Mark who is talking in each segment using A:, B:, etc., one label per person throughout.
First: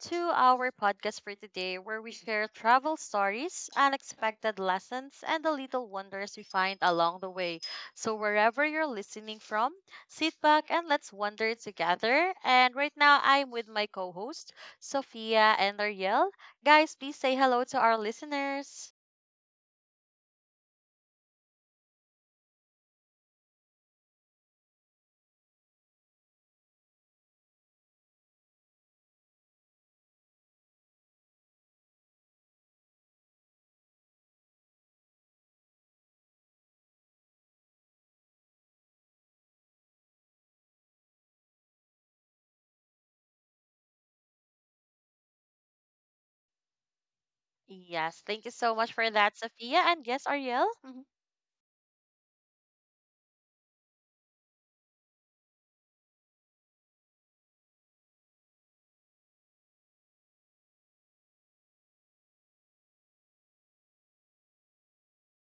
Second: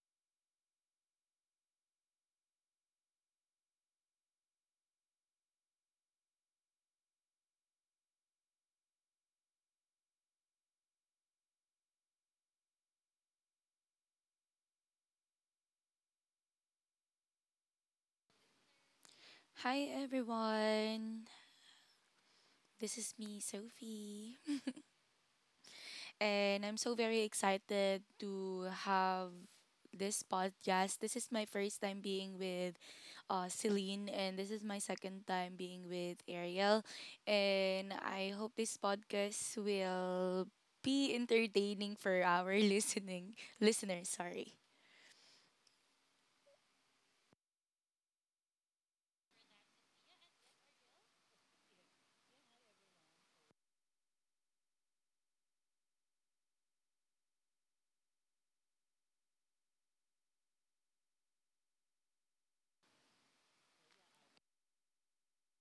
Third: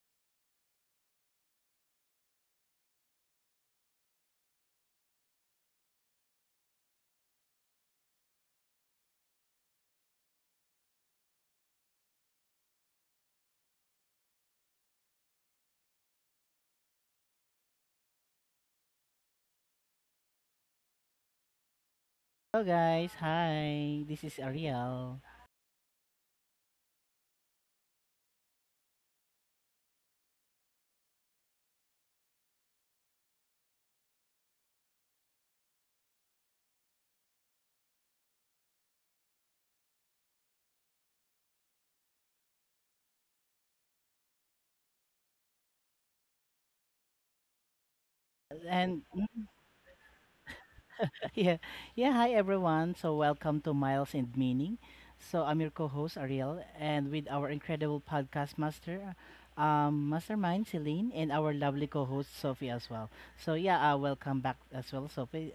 A: to our podcast for today where we share travel stories, unexpected lessons, and the little wonders we find along the way. So, wherever you're listening from, sit back and let's wander together. And right now, I'm with my co host, Sophia and Ariel. Guys, please say hello to our listeners.
B: Hi everyone,
C: Hello
B: this
C: guys,
B: is me,
C: hi. This
B: Sophie,
C: is Ariel.
B: and I'm so very excited to have this podcast. This is my first time being with Celine, and this is my second time being with Ariel. And I hope this podcast will be entertaining for our listening listeners. Sorry.
A: Yes, thank you so much
C: And
A: for that, Sophia. And yes, Ariel? Mm-hmm.
C: yeah, yeah, hi everyone. So welcome to Miles and Meaning. So I'm your co-host Ariel and with our incredible podcast mastermind Celine and our lovely co-host Sophie as well. So yeah, welcome back as well Sophie.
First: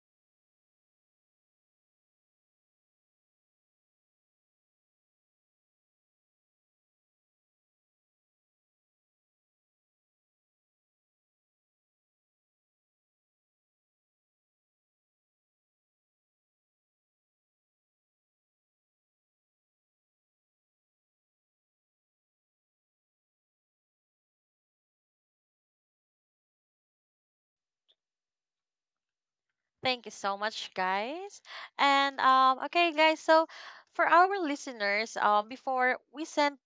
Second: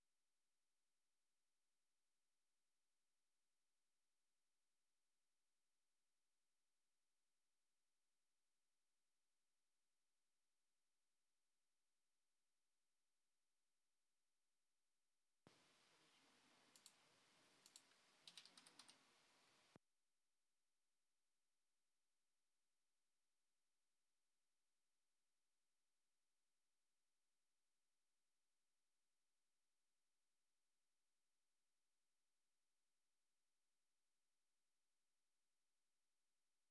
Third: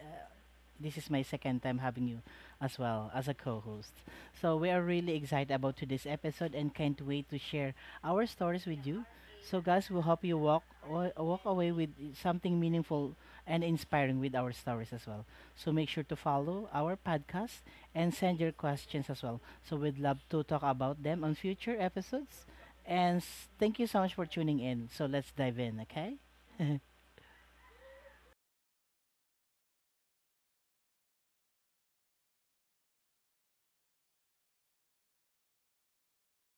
C: This is my second time having you as well as a co host. So, we are really excited about today's episode and can't wait to share our stories with you. So, guys, we hope you walk away with something meaningful and inspiring with our stories as well. So, make sure to follow our podcast and send your questions as well. So, we'd love to talk about them on future episodes. And thank you so much for tuning in. So, let's dive in, okay?
A: Thank you so much, guys. And okay, guys. So for our listeners, before we sent,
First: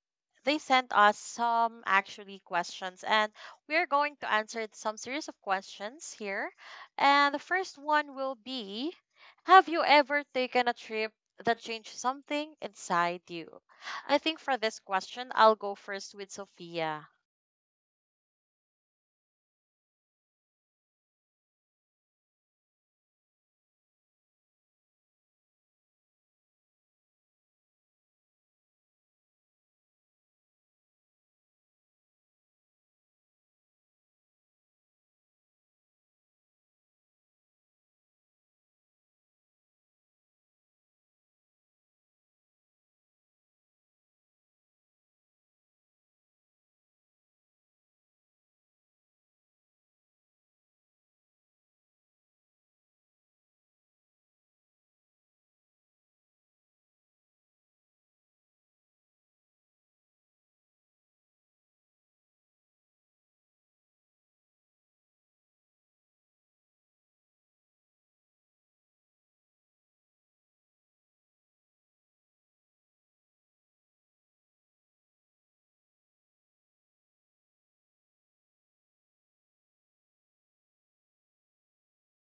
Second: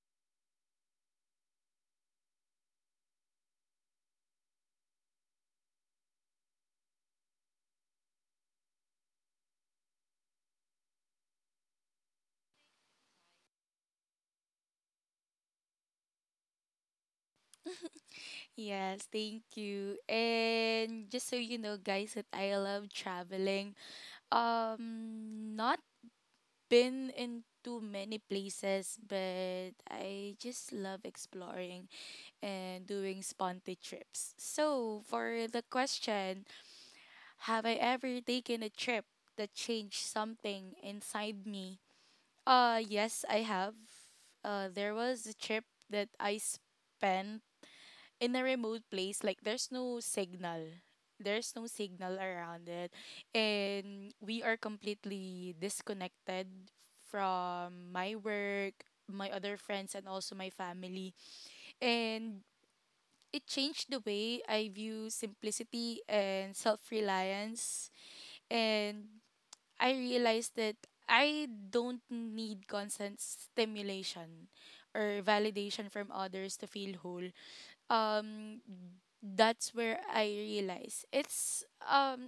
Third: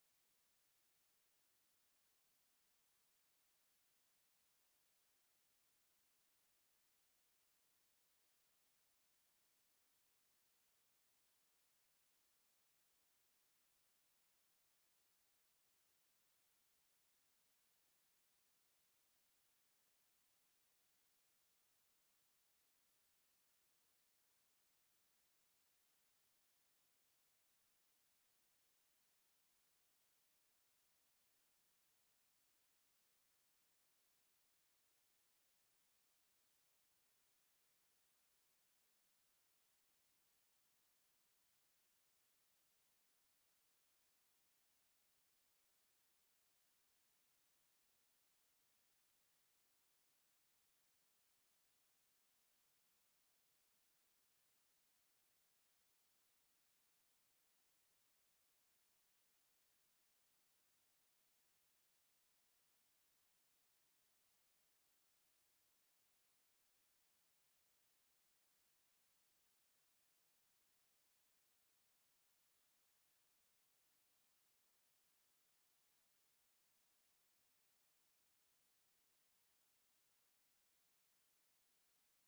A: they sent us some actually questions, and we are going to answer some series of questions here. And the first one will be, have you ever taken a trip that changed something inside you? I think for this question, I'll go first with Sophia.
B: Yes, thank you. And just so you know, guys, that I love traveling. Not been into many places, but I just love exploring and doing spontaneous trips. So, for the question, have I ever taken a trip that changed something inside me? Yes, I have. There was a trip that I spent in a remote place. Like, there's no signal around it, and we are completely disconnected from my work, my other friends, and also my family. And it changed the way I view simplicity and self-reliance. And I realized that I don't need constant stimulation or validation from others to feel whole. Um, that's where I realize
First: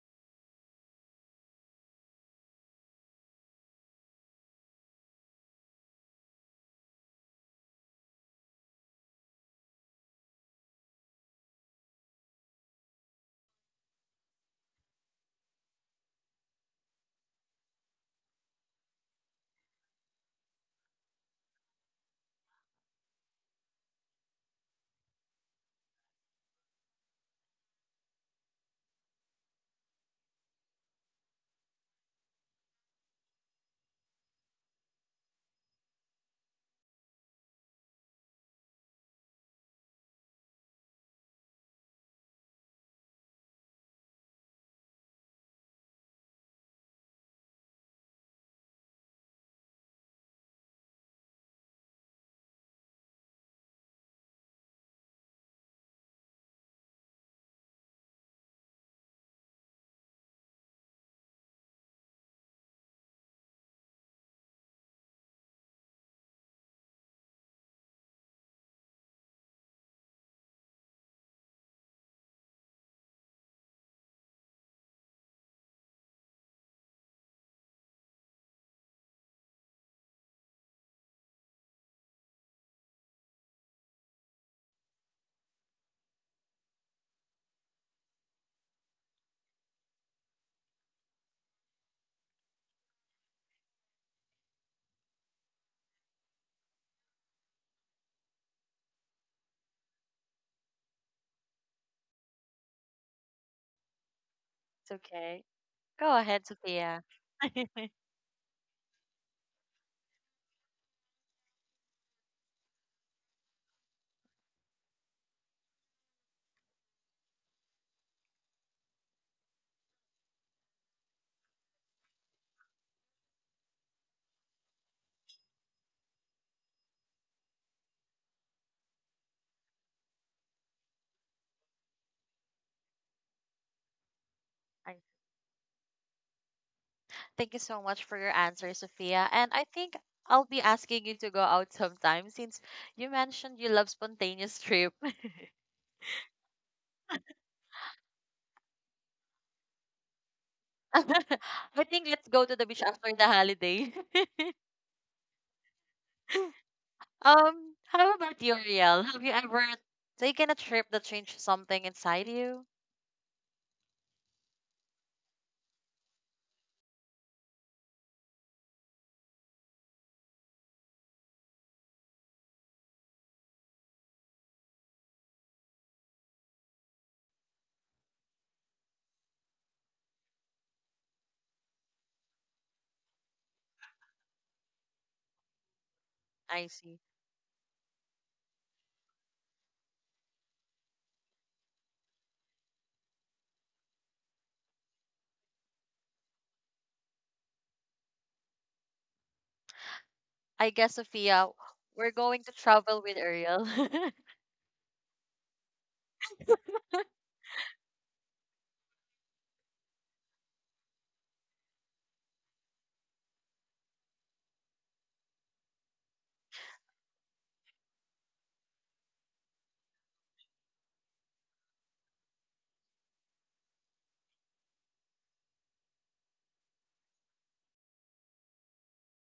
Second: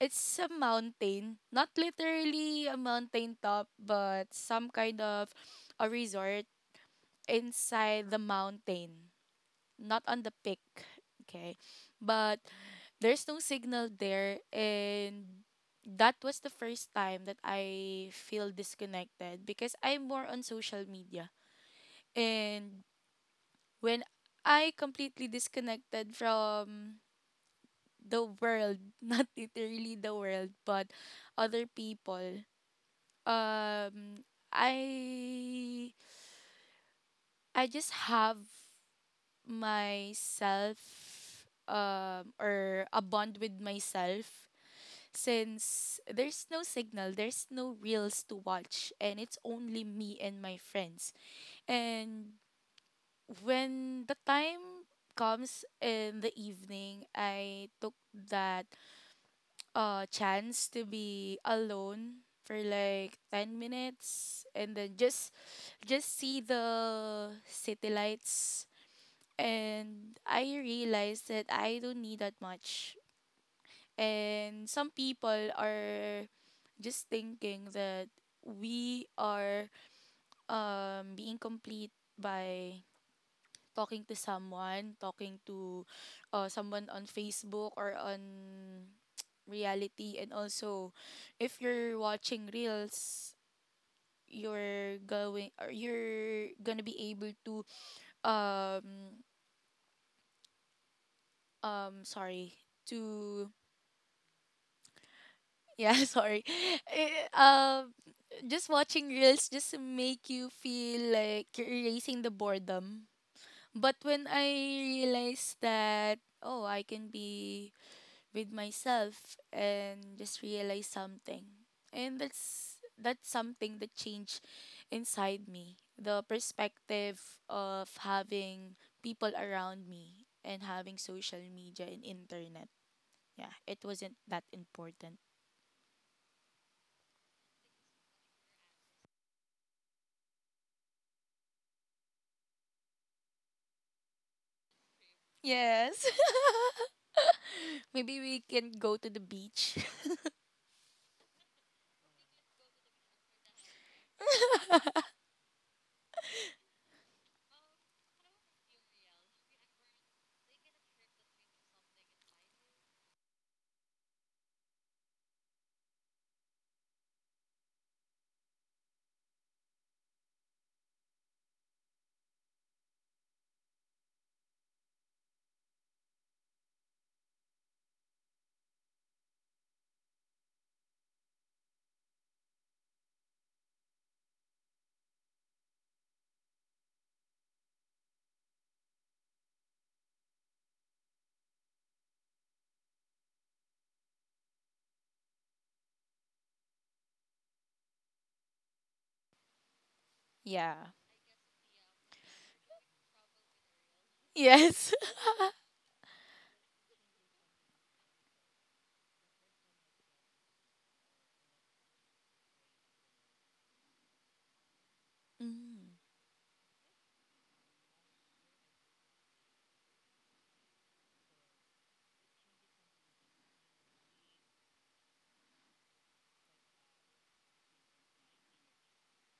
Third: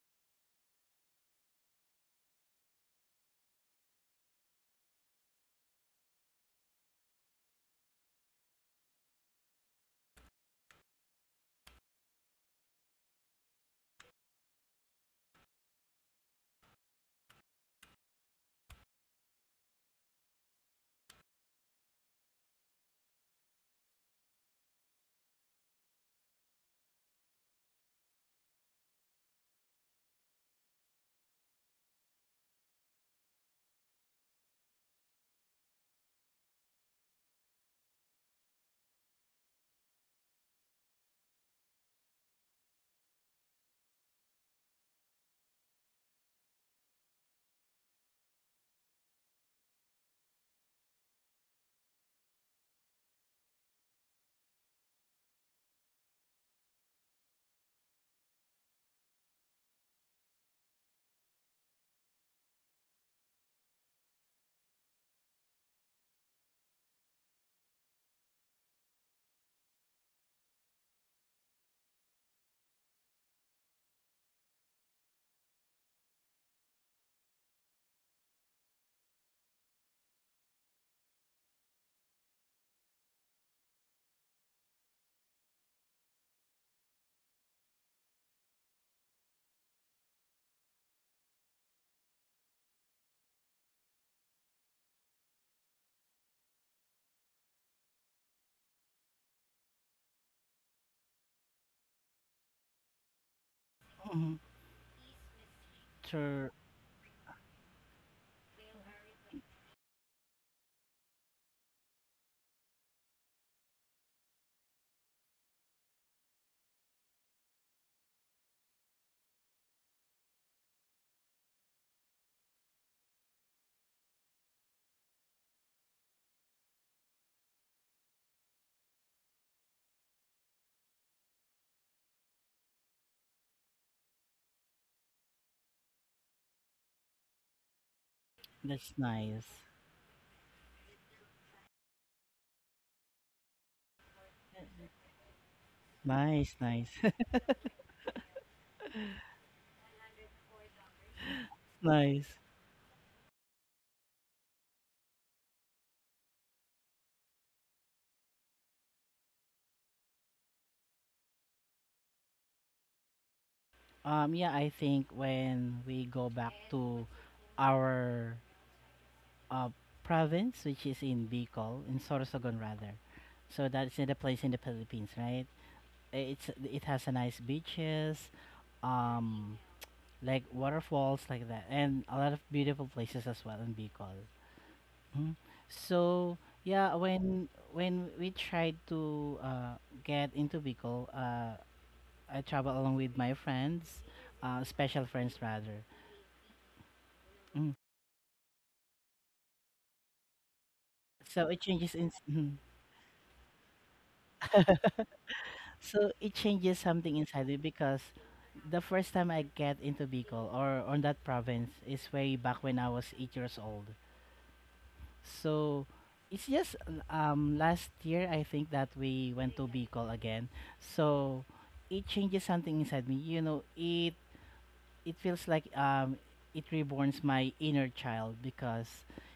B: it's a mountain, not literally a mountain top, but some kind of a resort inside the mountain, not on the peak. Okay. But there's no signal there, and that was the first time that I feel disconnected because I'm more on social media. And when I completely disconnected from the world, not literally the world, but other people. Um, I just have myself, or a bond with myself, since there's no signal, there's no reels to watch, and it's only me and my friends. And when the time comes in the evening, I took that chance to be alone for like 10 minutes, and then just see the city lights. And I realized that I don't need that much, and some people are just thinking that we are being complete by talking to someone on Facebook or on reality. And also, if you're watching reels, you're going, or you're gonna be able to um sorry to
C: Mhm.
A: It's okay.
B: yeah
A: Go
B: sorry
A: ahead,
C: Sure.
A: Sophia.
B: Eh, um just watching reels just make you feel like you're erasing the boredom. But when I realized that, oh, I can be with myself and just realize something. And that's something that changed inside me. The perspective of having people around me and having social media and internet. Yeah, it wasn't that important.
A: Thank you so much for your answer,
C: That's
A: Sophia. And
C: nice.
A: I think I'll be asking you to go out sometime since you mentioned you love spontaneous trip.
B: Yes.
C: Nice, nice.
B: Maybe we can go to the beach.
A: I think let's
C: Nice.
A: go to the beach after the holiday. How about you, Riel? Have you ever taken a trip that changed something inside you?
C: Yeah, I think when we go back to our uh, province, which is in Bicol, in Sorsogon rather. So that's in the place in the Philippines, right? It has a nice beaches, um, like waterfalls like that, and a lot of beautiful places as well in Bicol. Mhm. So
A: I see.
C: yeah, when we tried to get into Bicol, I travel along with my friends, special friends rather. Mm.
B: Yeah.
A: I guess Sophia,
C: So it changes
A: we're
C: in.
A: going to
C: Mhm.
A: travel with Ariel.
B: Yes.
C: So it changes something inside me because the first time I get into Bicol or on that province is way back when I was 8 years old.
B: Mm.
C: So it's just last year I think that we went to Bicol again. So it changes something inside me. It feels like it reborns my inner child because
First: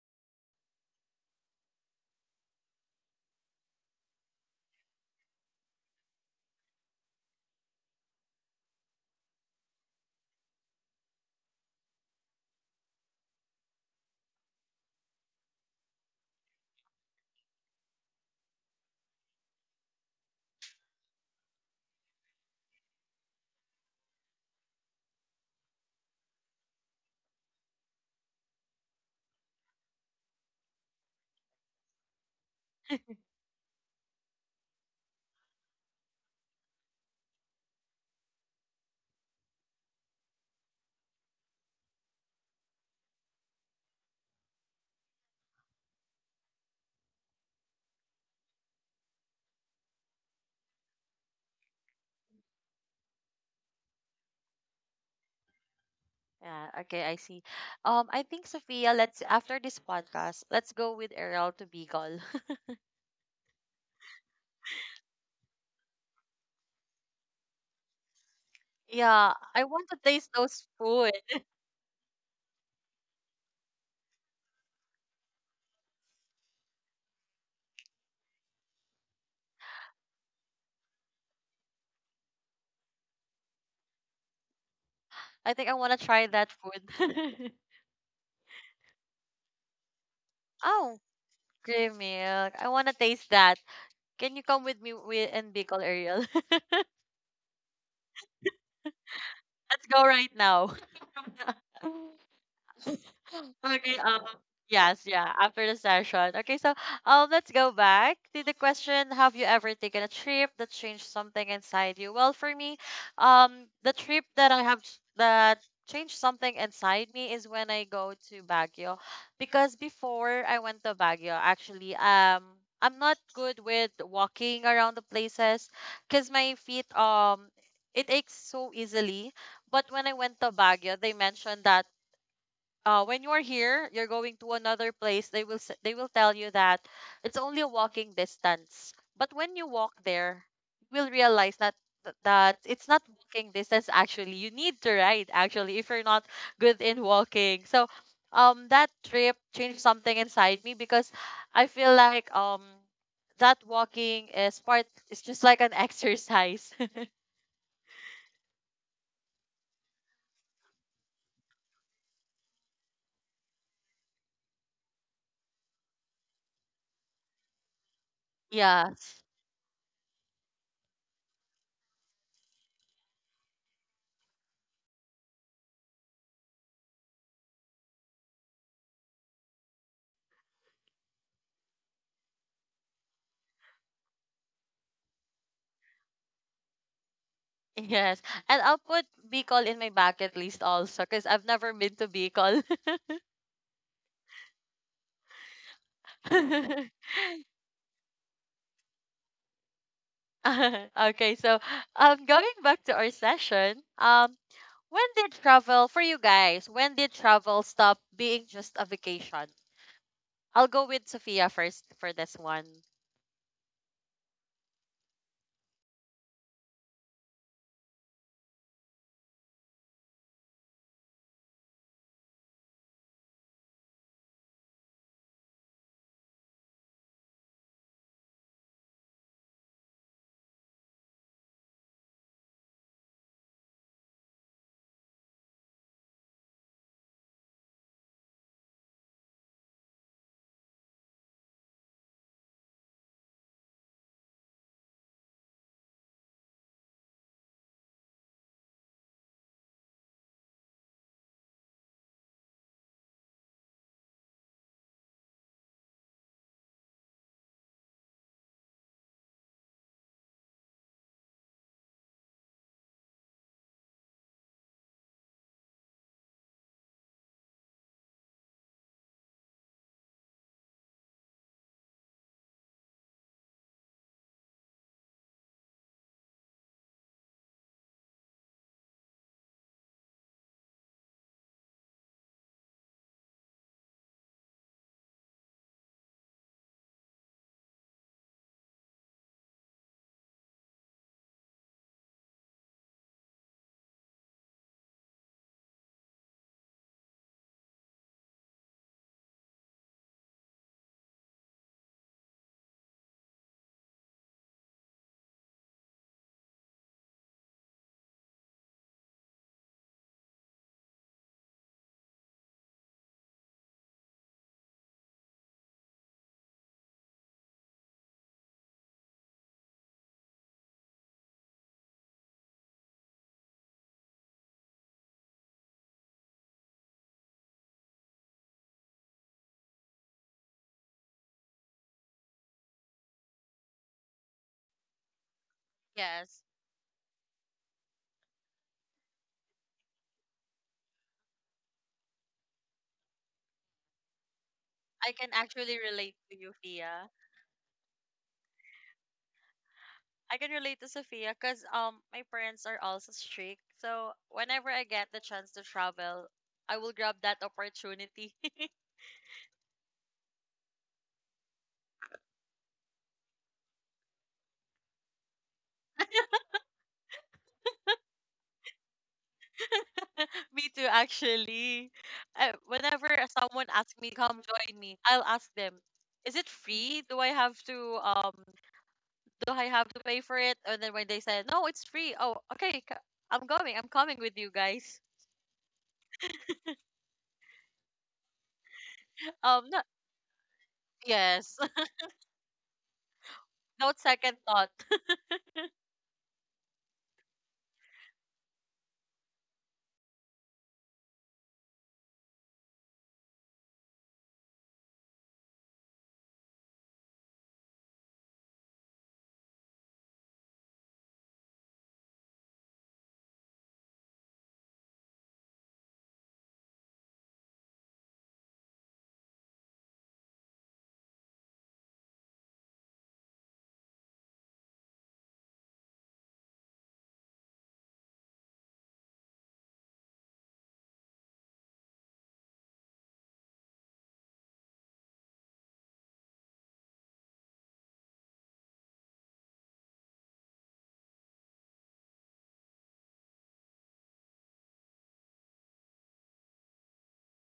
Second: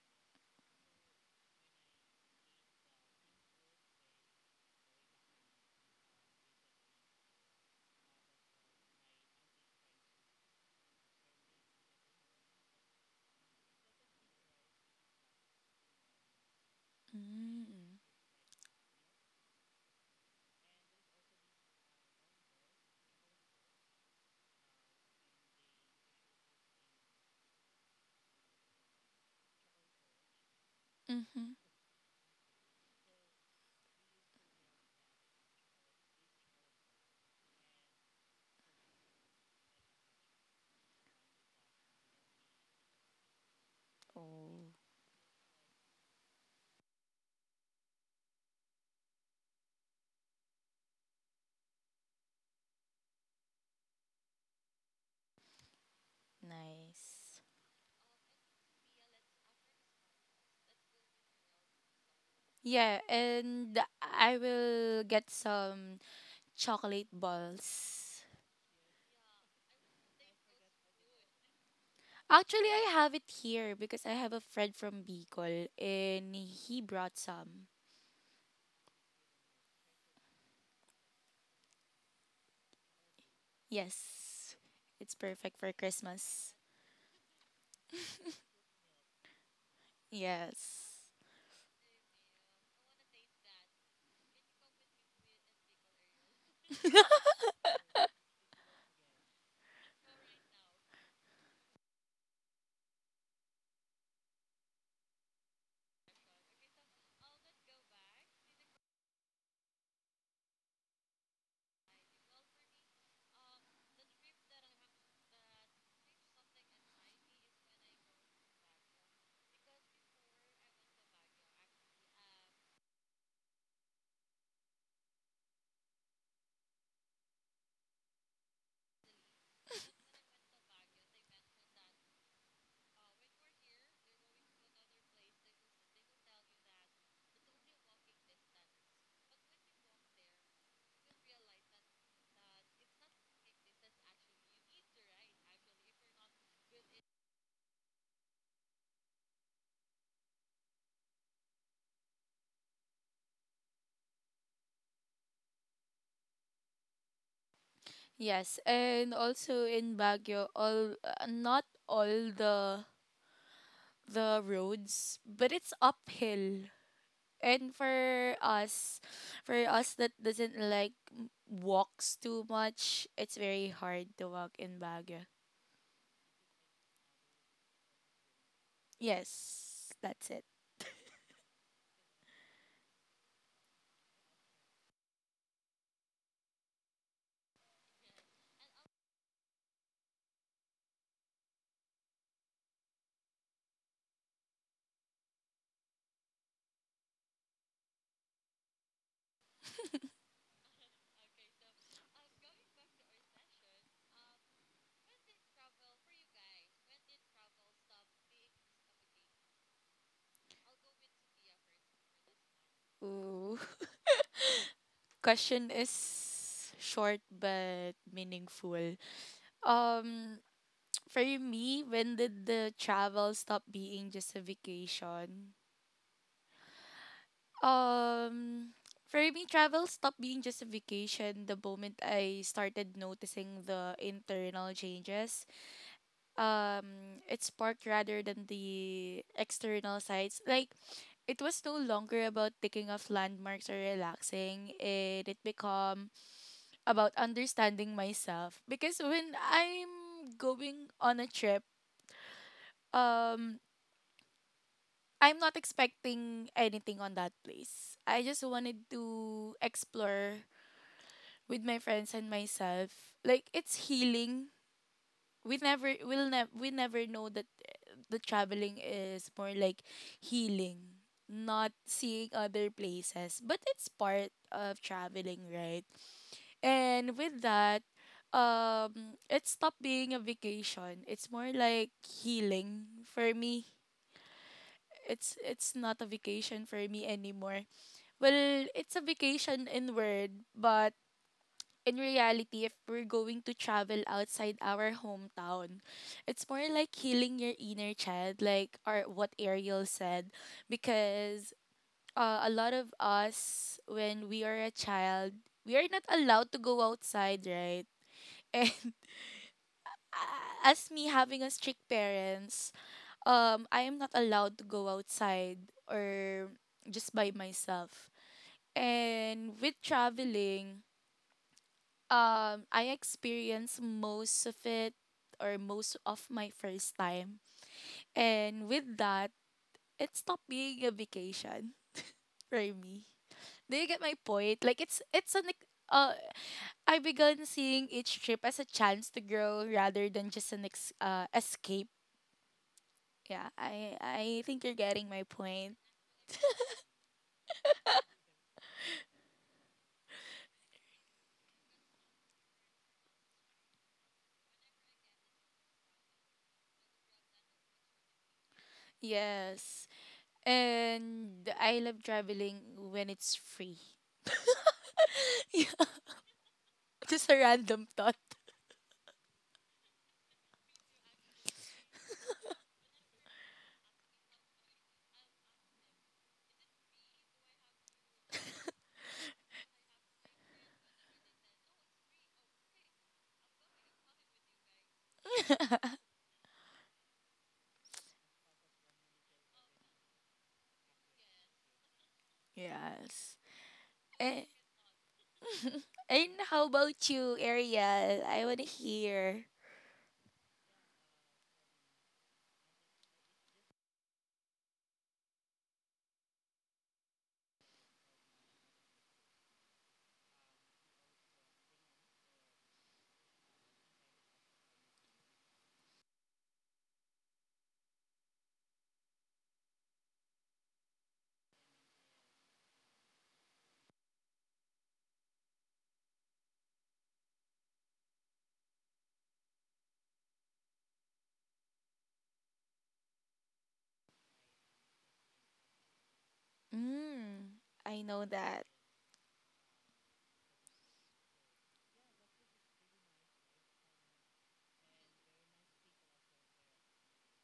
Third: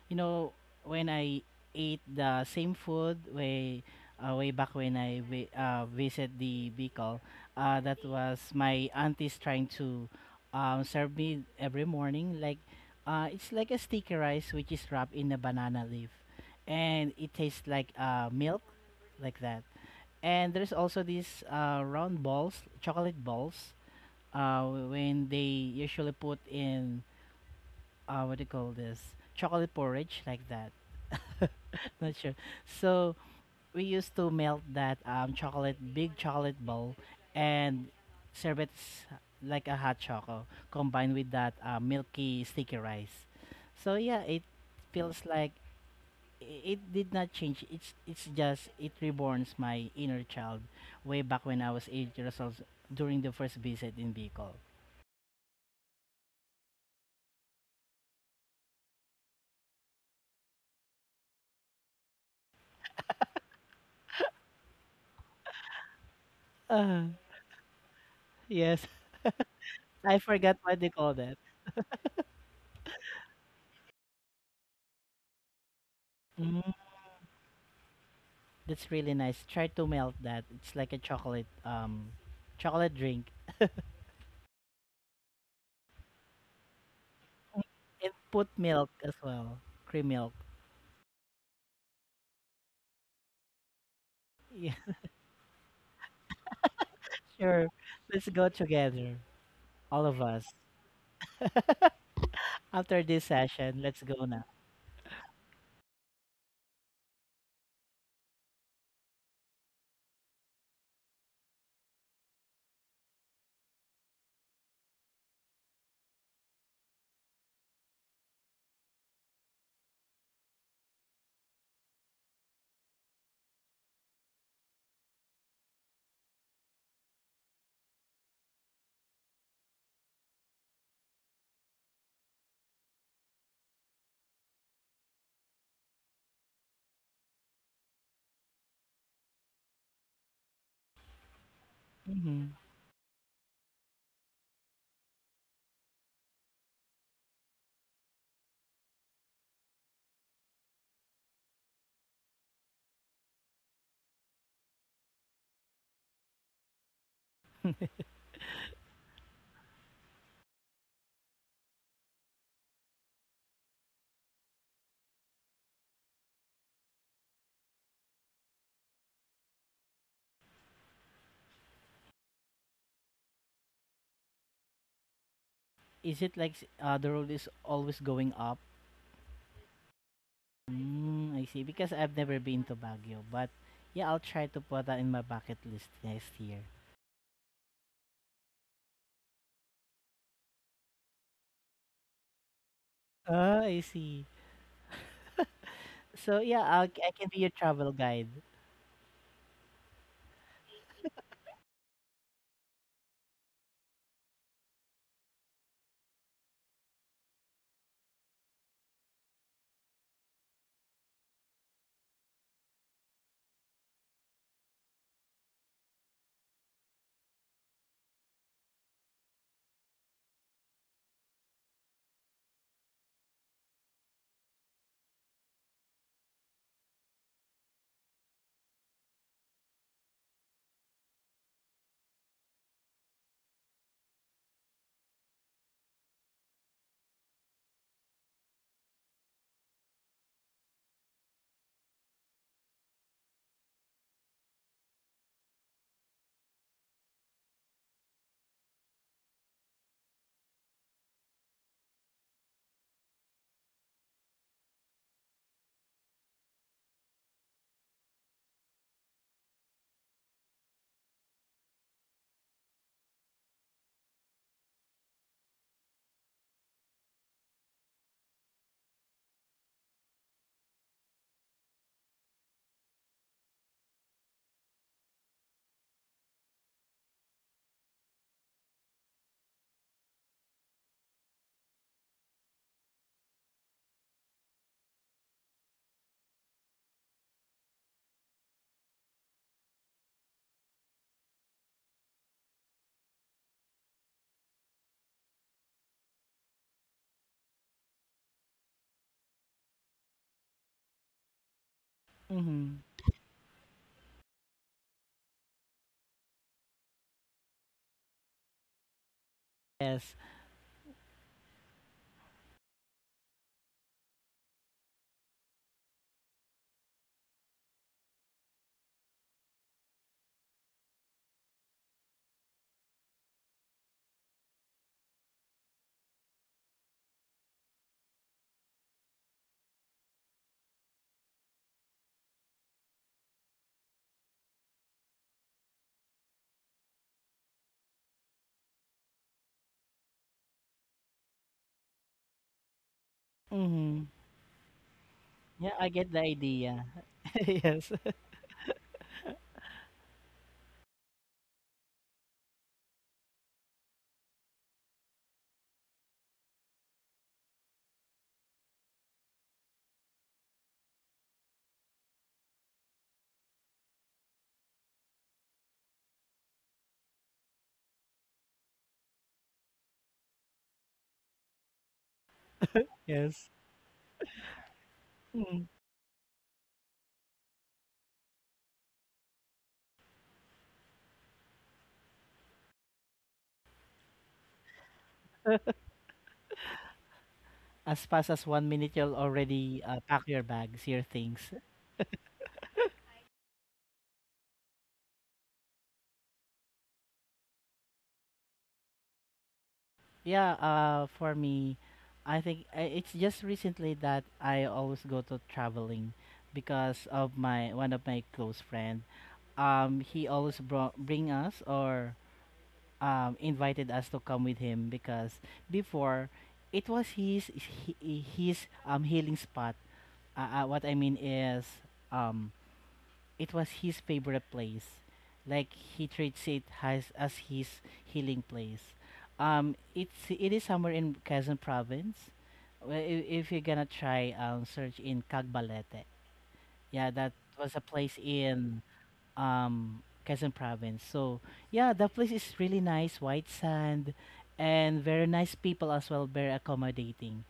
C: you know when I ate the same food way back when I visit the Bicol, that was my aunties trying to serve me every morning like it's like a sticky rice which is wrapped in a banana leaf and it tastes like
B: Mm.
C: milk like that. And there's also these round balls chocolate balls when they usually put in what do you call this, chocolate porridge like that.
B: Mm-hmm.
C: Not sure. So we used to melt that big chocolate ball, and serve it like a hot choco combined with that milky sticky rice. So yeah, it
B: Oh,
C: feels like i- it did not change. It's just it reborns my inner child way back when I was 8 years old during the first visit in Bicol.
A: Yeah, okay, I see.
B: nice.
A: I think Sophia, let's after this podcast, let's go with Ariel to Bicol.
B: Yeah, and I will get some chocolate balls.
C: Yes,
A: Yeah, I want to
C: I
A: taste
C: forgot
A: those
C: what they
A: food.
C: call that.
B: Actually, I have it here because I have a friend from Bicol and
C: Mm,
B: he brought some.
C: that's really nice. Try to melt that. It's like a chocolate chocolate drink.
B: Yes. It's
A: I think
B: perfect
A: I
B: for
A: want to try that
B: Christmas.
A: food.
C: And put milk as well. Cream milk.
A: Oh,
B: Yes.
A: cream milk. I want to taste that. Can you come
C: Yeah,
A: with me with in Bicol, Ariel?
C: sure. Let's go together.
A: Let's go
C: All of
A: right
C: us.
A: now.
C: After this session,
A: Okay,
C: let's go now.
A: yes, yeah, after the session. Okay, so let's go back to the question, have you ever taken a trip that changed something inside you? Well, for me, the trip that I have s- that changed something inside me is when I go to Baguio. Because before I went to Baguio, actually, I'm not good with walking around the places because my feet, it aches so easily. But when I went to Baguio, they mentioned that when you're here, you're going to another place. They will they will tell you that it's only a walking distance. But when you walk there, you will realize that that
C: Hmm.
A: it's not walking distance actually. You need to ride actually if you're not good in walking. So, that trip changed something inside me because I feel like that walking is part. It's just like an exercise.
B: Yes, and also in Baguio, all not all the roads, but it's uphill. And for
A: Yeah.
B: us, that doesn't like walks too much, it's very hard to walk in Baguio.
C: Is it like the road is always going up?
B: Yes, that's it.
C: Mm, I see. Because I've never been to Baguio, but yeah, I'll try to put that in my bucket list next year.
A: Yes, and I'll put Bicol in my bucket list also because I've never been to Bicol.
C: Oh, I see. So yeah, I can be your travel guide.
A: Okay, so going back to our session, when did travel for you guys? When did travel stop being just a vacation? I'll go with Sophia first for this one.
B: Ooh. Question is short but meaningful. Um, for me, when did the travel stop being just a vacation? Um, for me, travel stopped being just a vacation the moment I started noticing the internal changes. It sparked rather than the external sides. Like, it was no longer about taking off landmarks or relaxing. It become about understanding myself, because when I'm going on a trip, um I'm not expecting anything on that place. I just wanted to explore with my friends and myself. Like, it's healing. We never know that the traveling is more like healing, not seeing other places. But it's part of traveling, right? And with that, it stopped being a vacation. It's more like healing for me. It's not a vacation for me anymore. Well, it's a vacation in word, but in reality, if we're going to travel outside our hometown, it's more like healing your inner child, like, or what Ariel said, because a lot
C: Mhm.
B: of us when we are a child, we are not allowed to go outside, right? And
C: Yes.
B: as me having a strict parents, I am not allowed to go outside or just by myself. And with traveling, I experienced most of it or most of my first time. And with that, it stopped being a vacation for me. Do you get my point? Like, it's an
A: Yes,
B: I began seeing each trip as a chance to grow rather than just an escape. Yeah, I
C: Mhm.
B: I think you're
A: I
B: getting
A: can
B: my
A: actually
B: point.
C: Yeah, I
A: relate
C: get
A: to
C: the
A: you, Fia.
C: idea. Yes.
A: I can relate to Sophia because my parents are also strict. So whenever I get the chance to travel, I will grab that opportunity.
B: Yes. And I love traveling when it's free. Yeah, just a random thought.
A: Me too, actually. Whenever someone
C: Yes.
A: asks me, "Come join me," I'll ask them,
C: Mhm.
A: "Is it free? Do I have to do I have to pay for it?" And then when they say, "No, it's free," oh, okay, I'm going. I'm coming with you guys.
C: As fast as 1 minute, you'll
A: No,
C: already pack your bags, your
A: yes,
C: things.
B: Yes.
A: no second
B: And,
A: thought.
B: and how about you, Ariel? I want to hear.
C: Yeah. For me, I think it's just recently that I always go to traveling because of my one of my close friend. He always brought bring us or invited us to come with him because before it was his healing spot. What I mean is, um, it was his favorite place. Like he treats it as his healing place. It is somewhere in Quezon Province. Well, if you're gonna try, search in Cagbalete. Yeah, that
B: Mm,
C: was a
B: I
C: place
B: know that.
C: in Quezon Province. So yeah, the place is really nice, white sand, and very nice people as well, very accommodating,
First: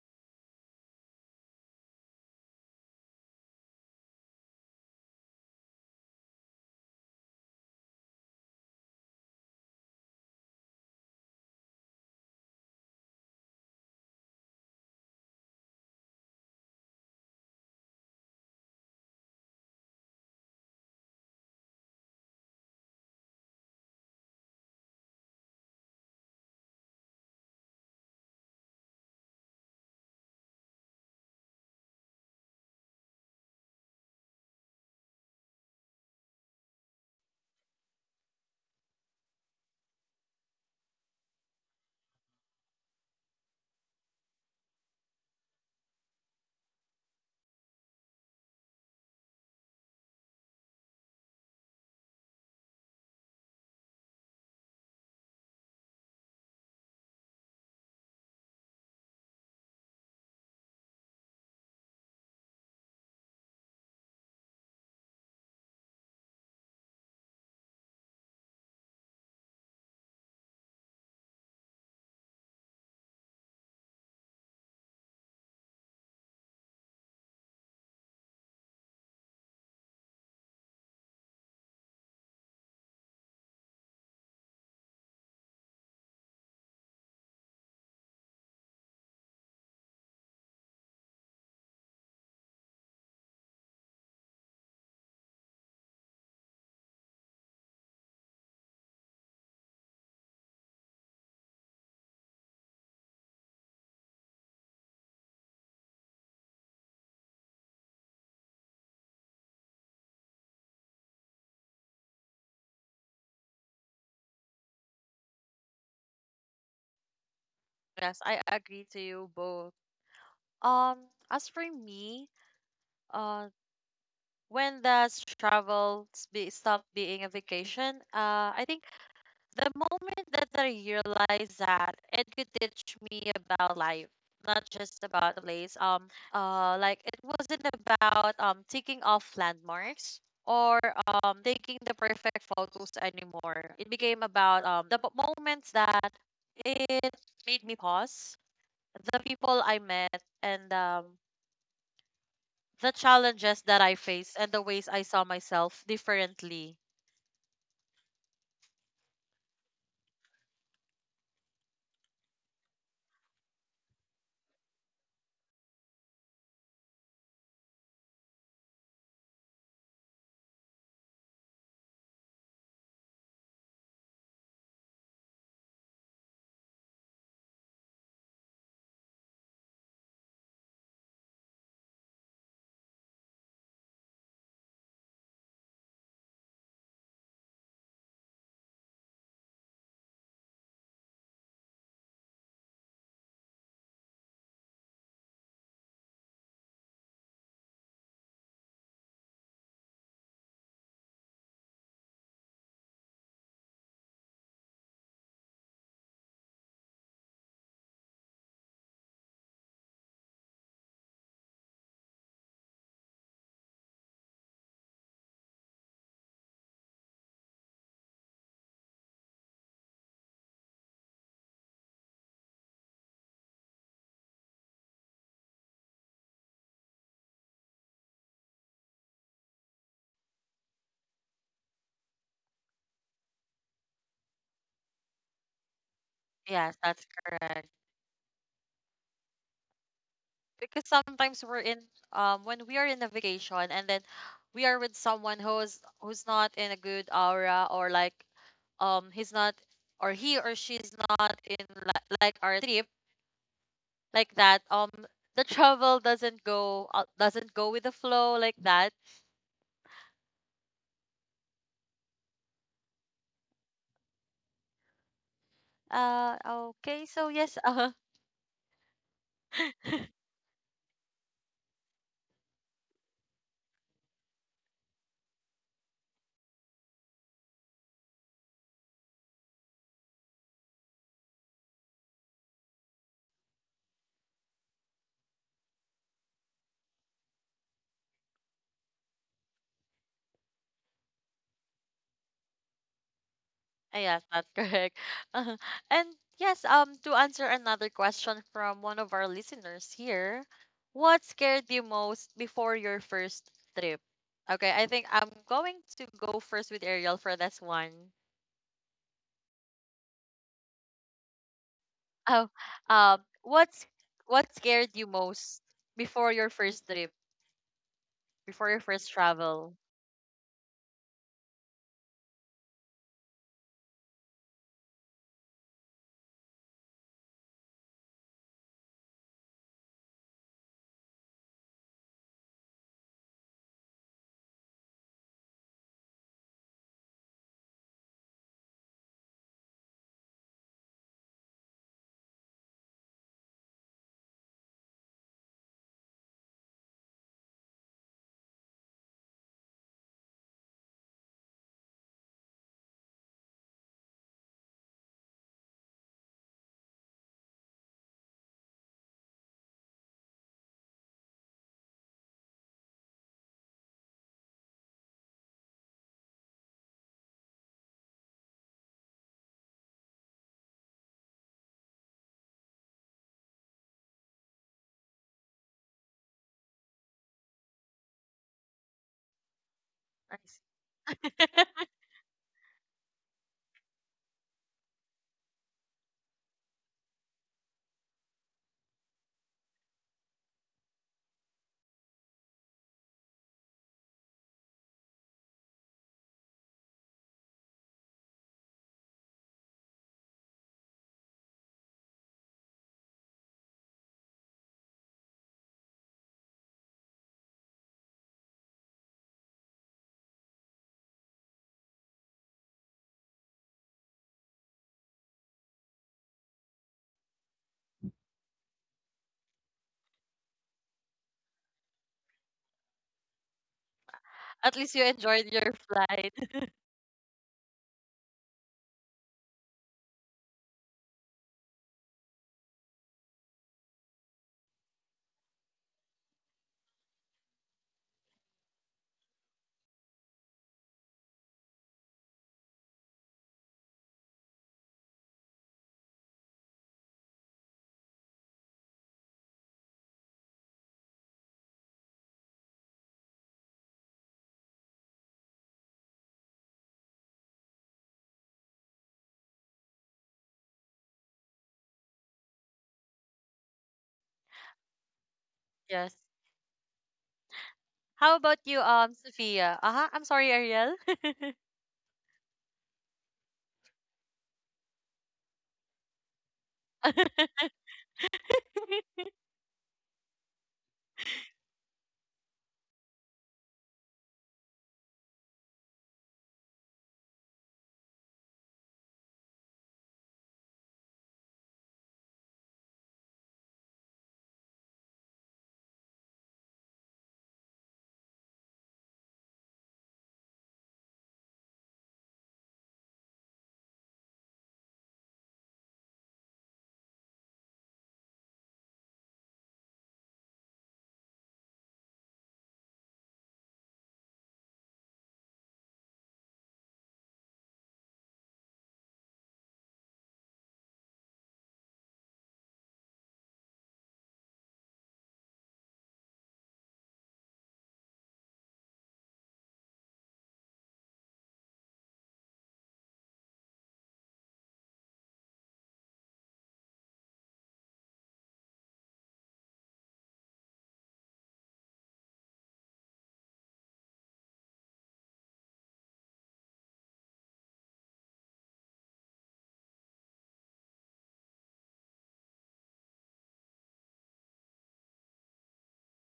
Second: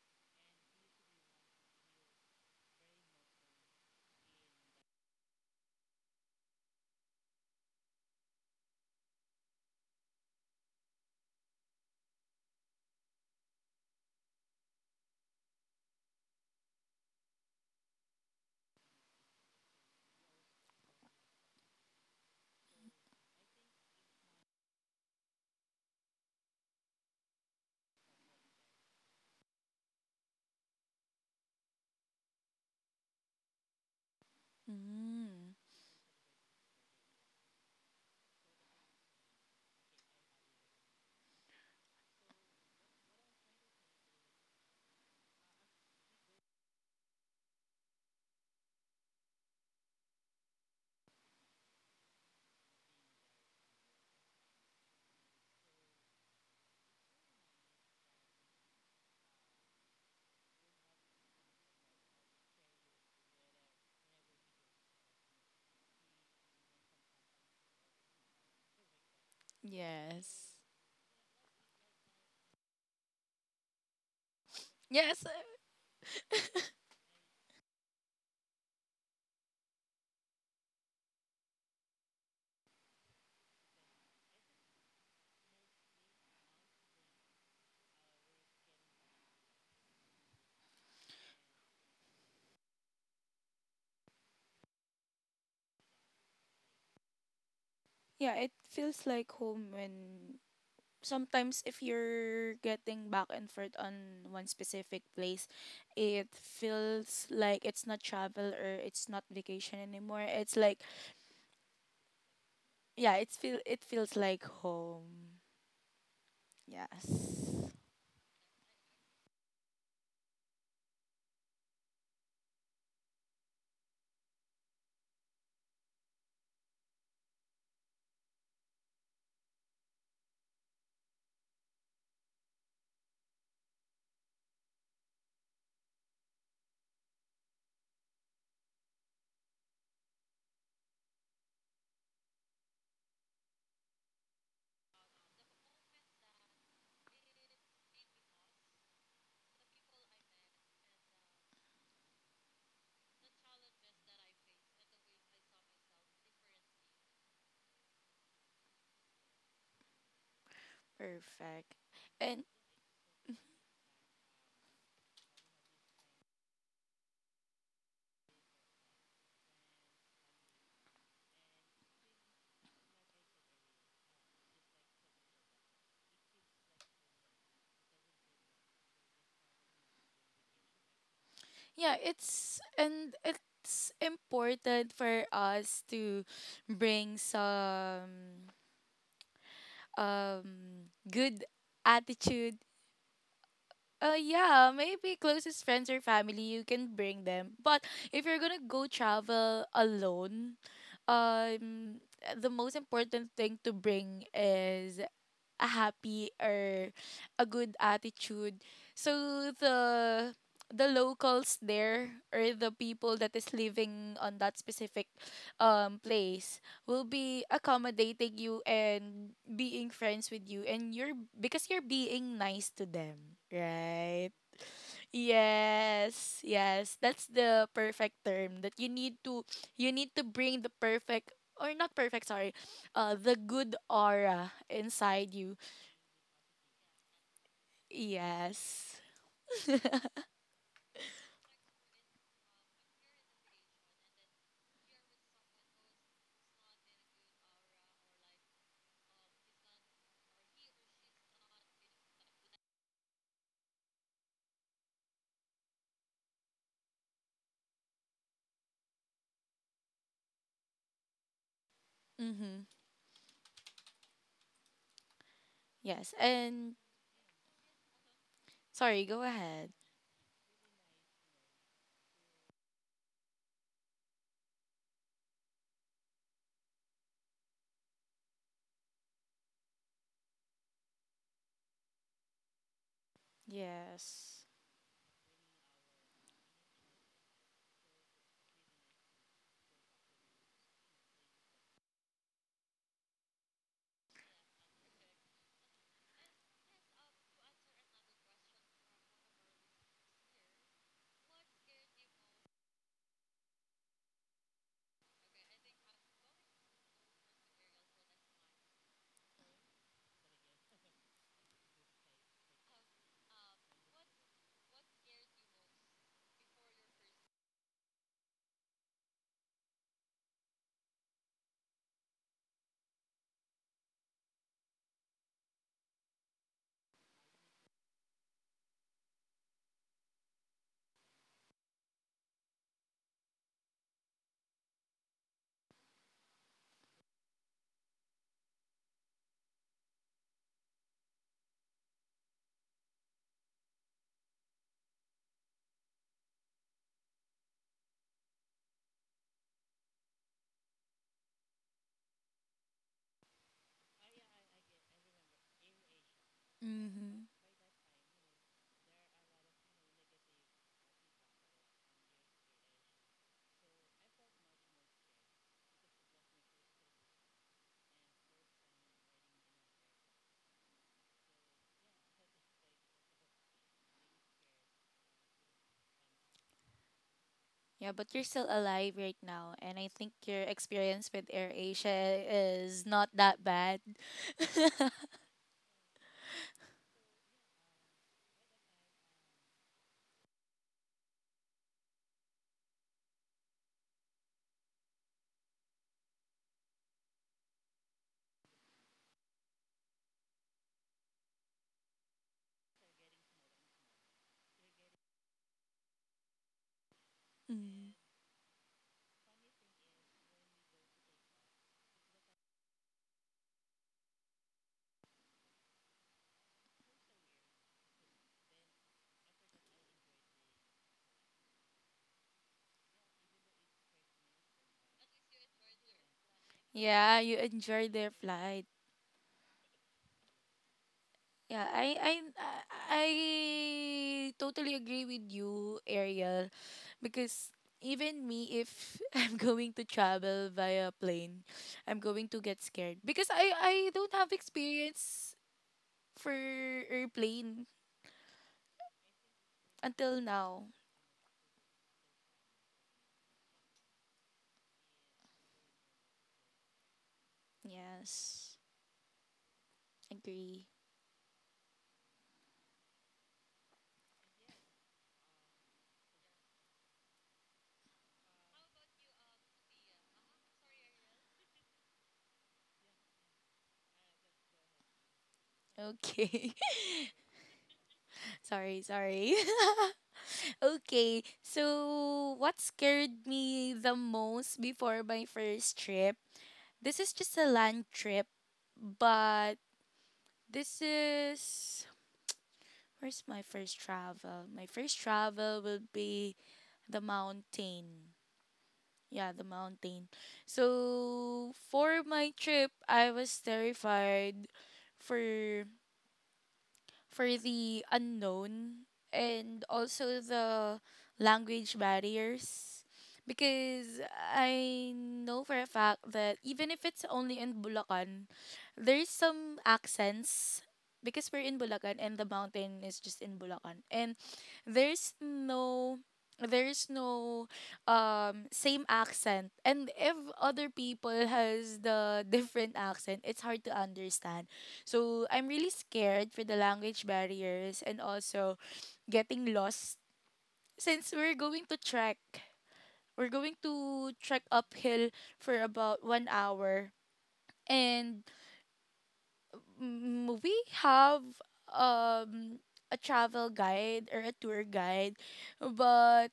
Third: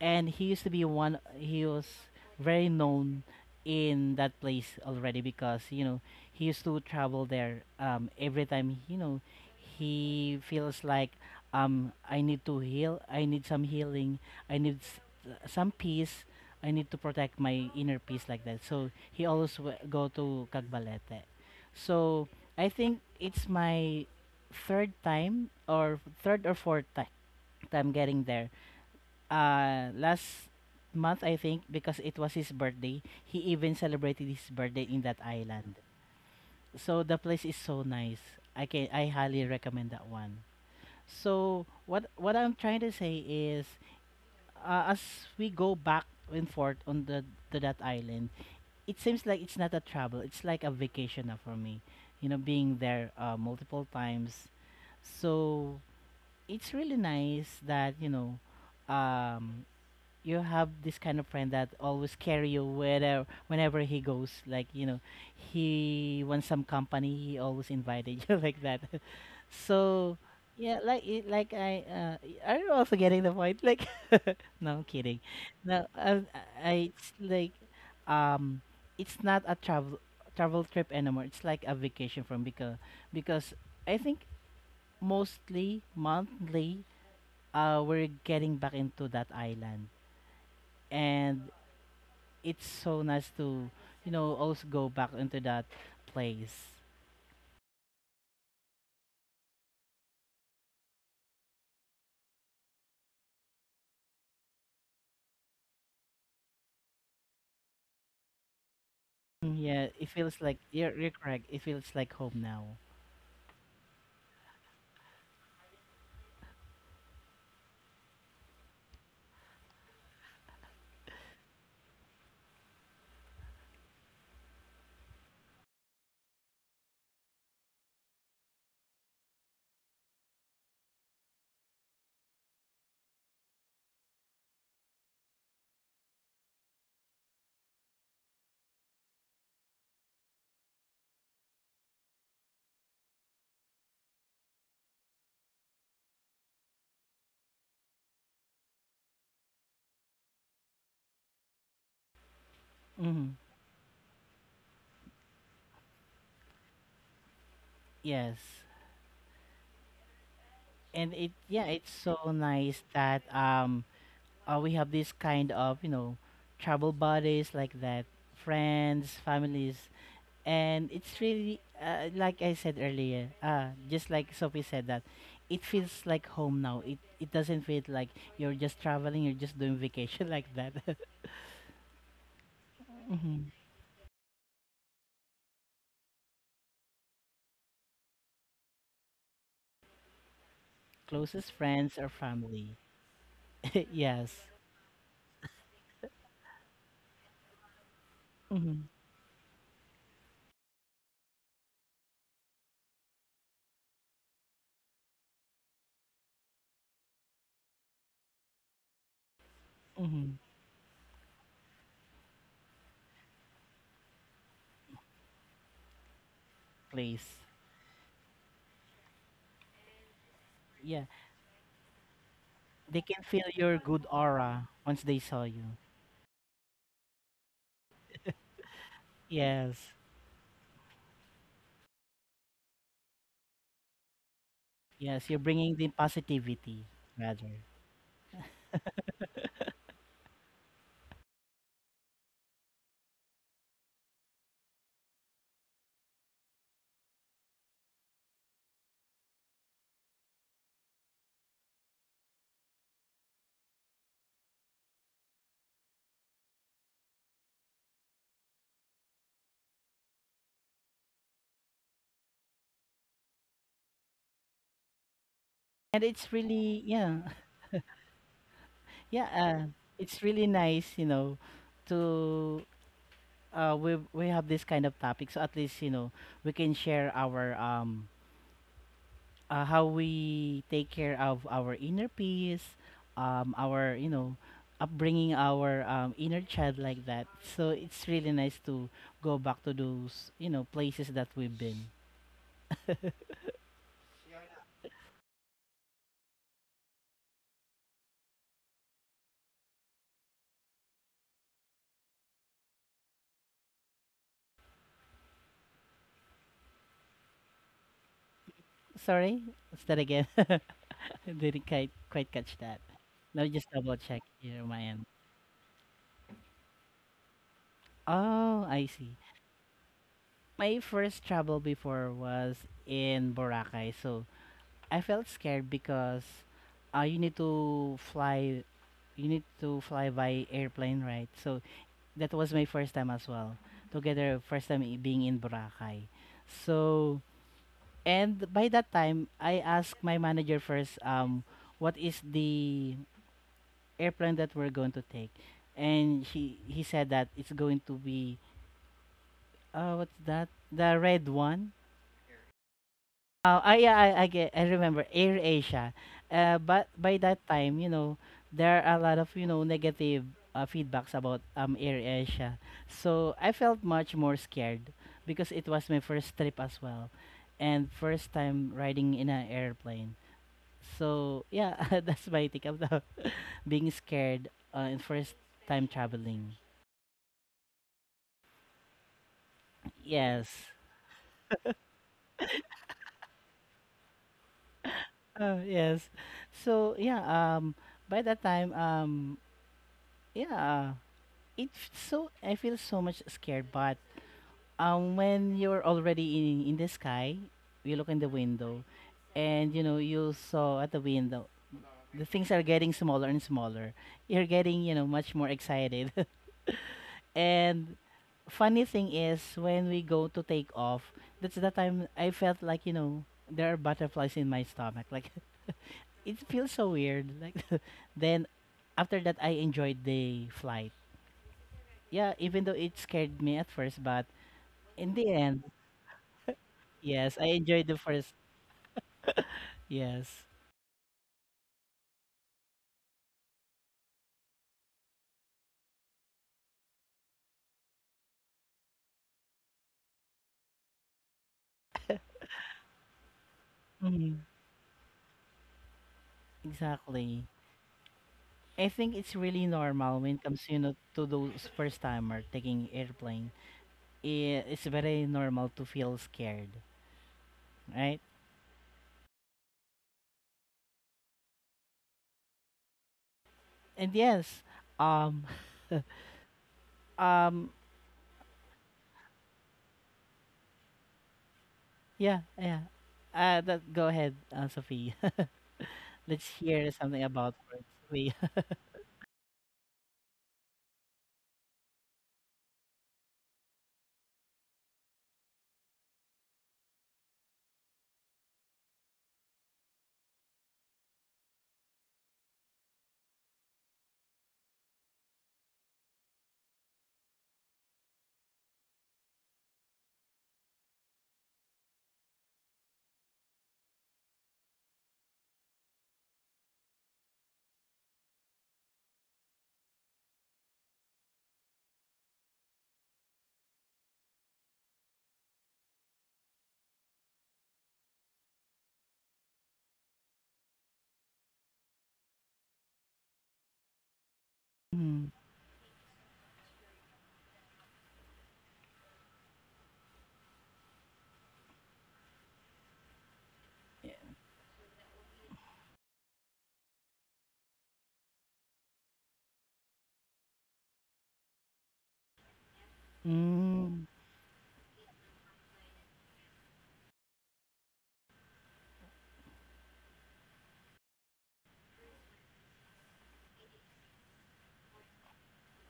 C: and he used to be one he was very known in that place already because he used to travel there every time. You know, he feels like I need to heal, I need some healing, I need some peace, I need to protect my inner peace like that. So he always go to Cagbalete. So I think it's my third time, or third or fourth time getting there, last month I think, because it was his birthday, he even celebrated his birthday in that
B: Mm,
C: island. So the place is so nice. I highly recommend that one. So what I'm trying to say is, as we go back and forth on the to that island, it seems like it's not a travel. It's like a vacation now for me. Being there multiple times. So it's really nice that, um you have this kind of friend that always carry you wherever whenever he goes. Like, he wants some company, he always invited you like that. So
B: yes.
C: yeah, like it, like I y- are you also getting the point? Like, no, I'm
B: Yes. Uh,
C: kidding. No, I, I it's like, um it's not a travel trip anymore. It's like a vacation from because because I think mostly monthly we're getting back into that island. And it's so nice to also go back into that place.
B: Yeah, it feels like home when sometimes if you're getting back and forth on one specific place, it feels like it's not travel or it's not
C: Mm,
B: vacation
C: yeah, it
B: anymore.
C: feels
B: It's
C: like
B: like,
C: you're correct. It feels like home now.
B: yeah, it feels like home. Yes.
A: Yes, I agree to you both. Um, as for me, uh, when does travel stop being a vacation? I think the moment that I realized that it could teach me about life, not just about the place, like it wasn't about taking off landmarks or taking the perfect photos anymore. It became about moments that it made me pause, the people I met, and the challenges
C: Hmm.
A: that I faced, and the ways I saw myself differently.
C: Yes,
B: Perfect.
C: and it yeah,
B: And
C: it's so nice that we have this kind of travel buddies like that, friends, families, and it's really like I said earlier, just like Sophie said, that it feels like home now. It doesn't feel like you're just traveling, you're just doing vacation like that.
B: yeah, it's and
C: Mhm.
B: it's important for us to bring some good
C: Closest friends or
B: attitude.
C: family. Yes.
B: Yeah, maybe closest friends or family you can bring them. But if you're gonna go
C: Mm-hmm.
B: travel alone, um the most important thing to bring is a happy or a good attitude. So
C: Mm-hmm.
B: the locals there or the people that is living on that specific place will be
C: Please.
B: accommodating you and being friends with you, and you're,
C: Yeah,
B: because you're being nice to
C: they can
B: them,
C: feel your good
B: right?
C: aura once they saw you.
B: Yes, that's the perfect term that you need to, you
C: Yes,
B: need to bring the perfect or not perfect, sorry, the good aura inside
C: yes, you're
B: you.
C: bringing the
A: Yes,
C: positivity
A: that's
C: rather,
A: correct.
B: Yes.
A: Because sometimes we're in when we are in a vacation and then we are with someone who's not in a good aura or like he's not or he or she's not in li- like our trip like that, the travel doesn't go, doesn't go with the flow like that.
B: Mhm.
C: and
B: Yes.
C: it's
A: uh
B: And
C: really
A: okay,
C: yeah,
A: so yes.
B: sorry, go
C: yeah.
B: ahead.
C: It's really nice, to we have this kind of topic, so at least we can share our how we take care of our inner peace, our
B: Yes.
C: upbringing, our inner child like that. So it's really nice to go back to those places that we've been.
A: Ah, yes, that's correct. uh And yes, to answer another question from one of our listeners here, what scared you most before your first trip? Okay, I think I'm going to go first with Ariel for this one.
C: Sorry, what's that again? I didn't quite
A: Oh,
C: catch that. Let me just
A: what's
C: double check
A: what
C: here on my
A: scared
C: end.
A: you most before your first trip,
C: Oh,
A: before
C: I
A: your
C: see.
A: first travel?
C: My first travel before was in Boracay. So I felt scared because uh, you need to fly you need to fly by airplane, right? So that was my first time as well. Together, first time being in Boracay. So, and by that time I asked my manager first, what is the airplane that we're going to take. And he said that it's going to be what's that? The red one. Oh, I yeah, I remember Air Asia. But by
B: Mhm.
C: that time, there are a lot of, negative feedbacks about Air Asia. So I felt much more scared because it was my first trip as well, and first time riding in an airplane. So yeah, that's my take about being scared in first time traveling.
B: Yeah, but you're still alive right now and I think your
A: I
C: Yes.
B: experience with Air Asia is not that bad.
C: Oh yes. So yeah, um by that time yeah, it's so I feel so much scared. But when you're already in the sky, you look in the window, and you saw at the window the things are getting smaller and smaller. You're getting much more excited.
B: Mm.
C: And funny thing is when we go to take off, that's the time I felt like there are butterflies in my stomach. Like it feels so weird. Like then after that I enjoyed the flight. Yeah, even though it scared me at first, but
A: At least you
C: in the
A: enjoyed
C: end,
A: your flight.
B: Yeah, you
C: yes, I enjoyed
B: enjoyed
C: the
B: their
C: first.
B: flight.
C: Yes,
B: Yeah, I totally agree with you, Ariel, because even me, if I'm going to travel via plane, I'm going to get scared because I don't have
C: hmm,
B: experience for
C: exactly.
B: airplane
C: I think it's really normal
B: until
C: when it comes,
B: now.
C: to those first timer taking airplane. It's very normal to feel scared, right?
B: Yes, agree.
C: And yes, um,
A: Yes.
C: um,
A: How about you, Sophia? Uh-huh. I'm sorry, Ariel.
C: yeah, yeah. That Go ahead, Sophie.
B: Okay.
C: Let's hear something about birds. Sophie.
B: Sorry. Okay, so what scared me the most before my first trip? This is just a land trip, but this is. Where's my first travel? My first travel will be the mountain. Yeah, the mountain. So for my trip, I was terrified for the unknown and also the language barriers, because I know for a fact that even if it's only in Bulacan, there's some accents because we're in Bulacan and the mountain is just in Bulacan, and there's
C: Mm,
B: no there's no same accent, and if other people has the different accent, it's hard to understand. So I'm really scared for the language barriers and also getting lost, since we're going to trek. We're going to trek
C: mm,
B: uphill for about 1 hour. And mm, we have um, a travel guide or a tour guide, but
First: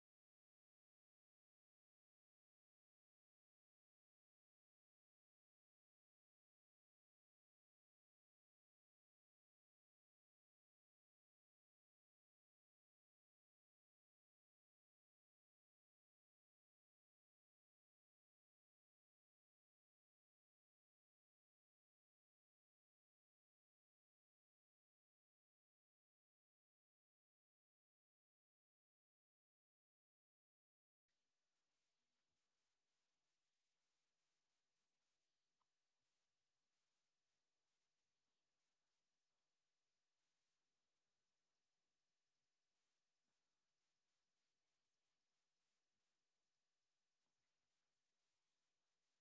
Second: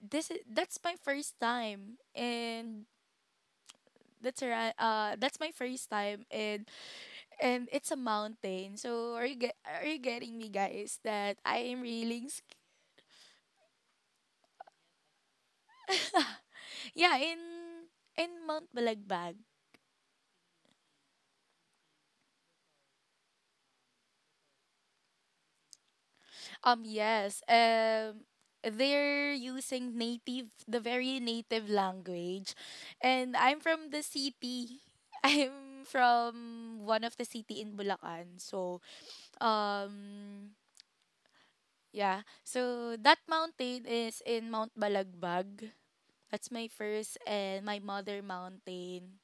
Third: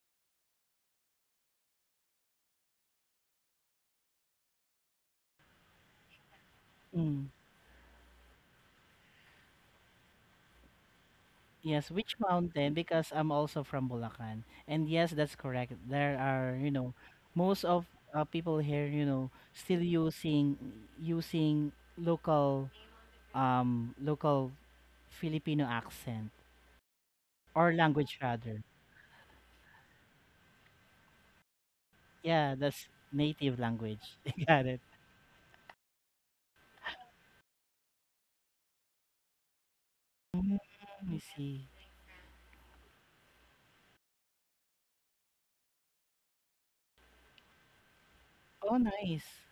B: that's my first time, and that's my first time, and
C: mm.
B: it's a mountain. So are you get are you getting me, guys, that
C: Yes,
B: I
C: which
B: am really
C: mountain? Because I'm also from Bulacan. And yes, that's correct. There are,
B: Yeah,
C: most
B: in
C: of people here,
B: Mount Balagbag.
C: still using local local Filipino accent
B: Um
C: or
B: yes,
C: language
B: um
C: rather.
B: they're using native the very native
C: Yeah, that's
B: language.
C: native
B: And I'm
C: language.
B: from the
C: Got it.
B: city. I'm from one of the city in Bulacan. So
C: Mm,
B: um
C: I see.
B: yeah, so that mountain is in Mount Balagbag. That's my first and my mother
C: Oh, nice.
B: mountain.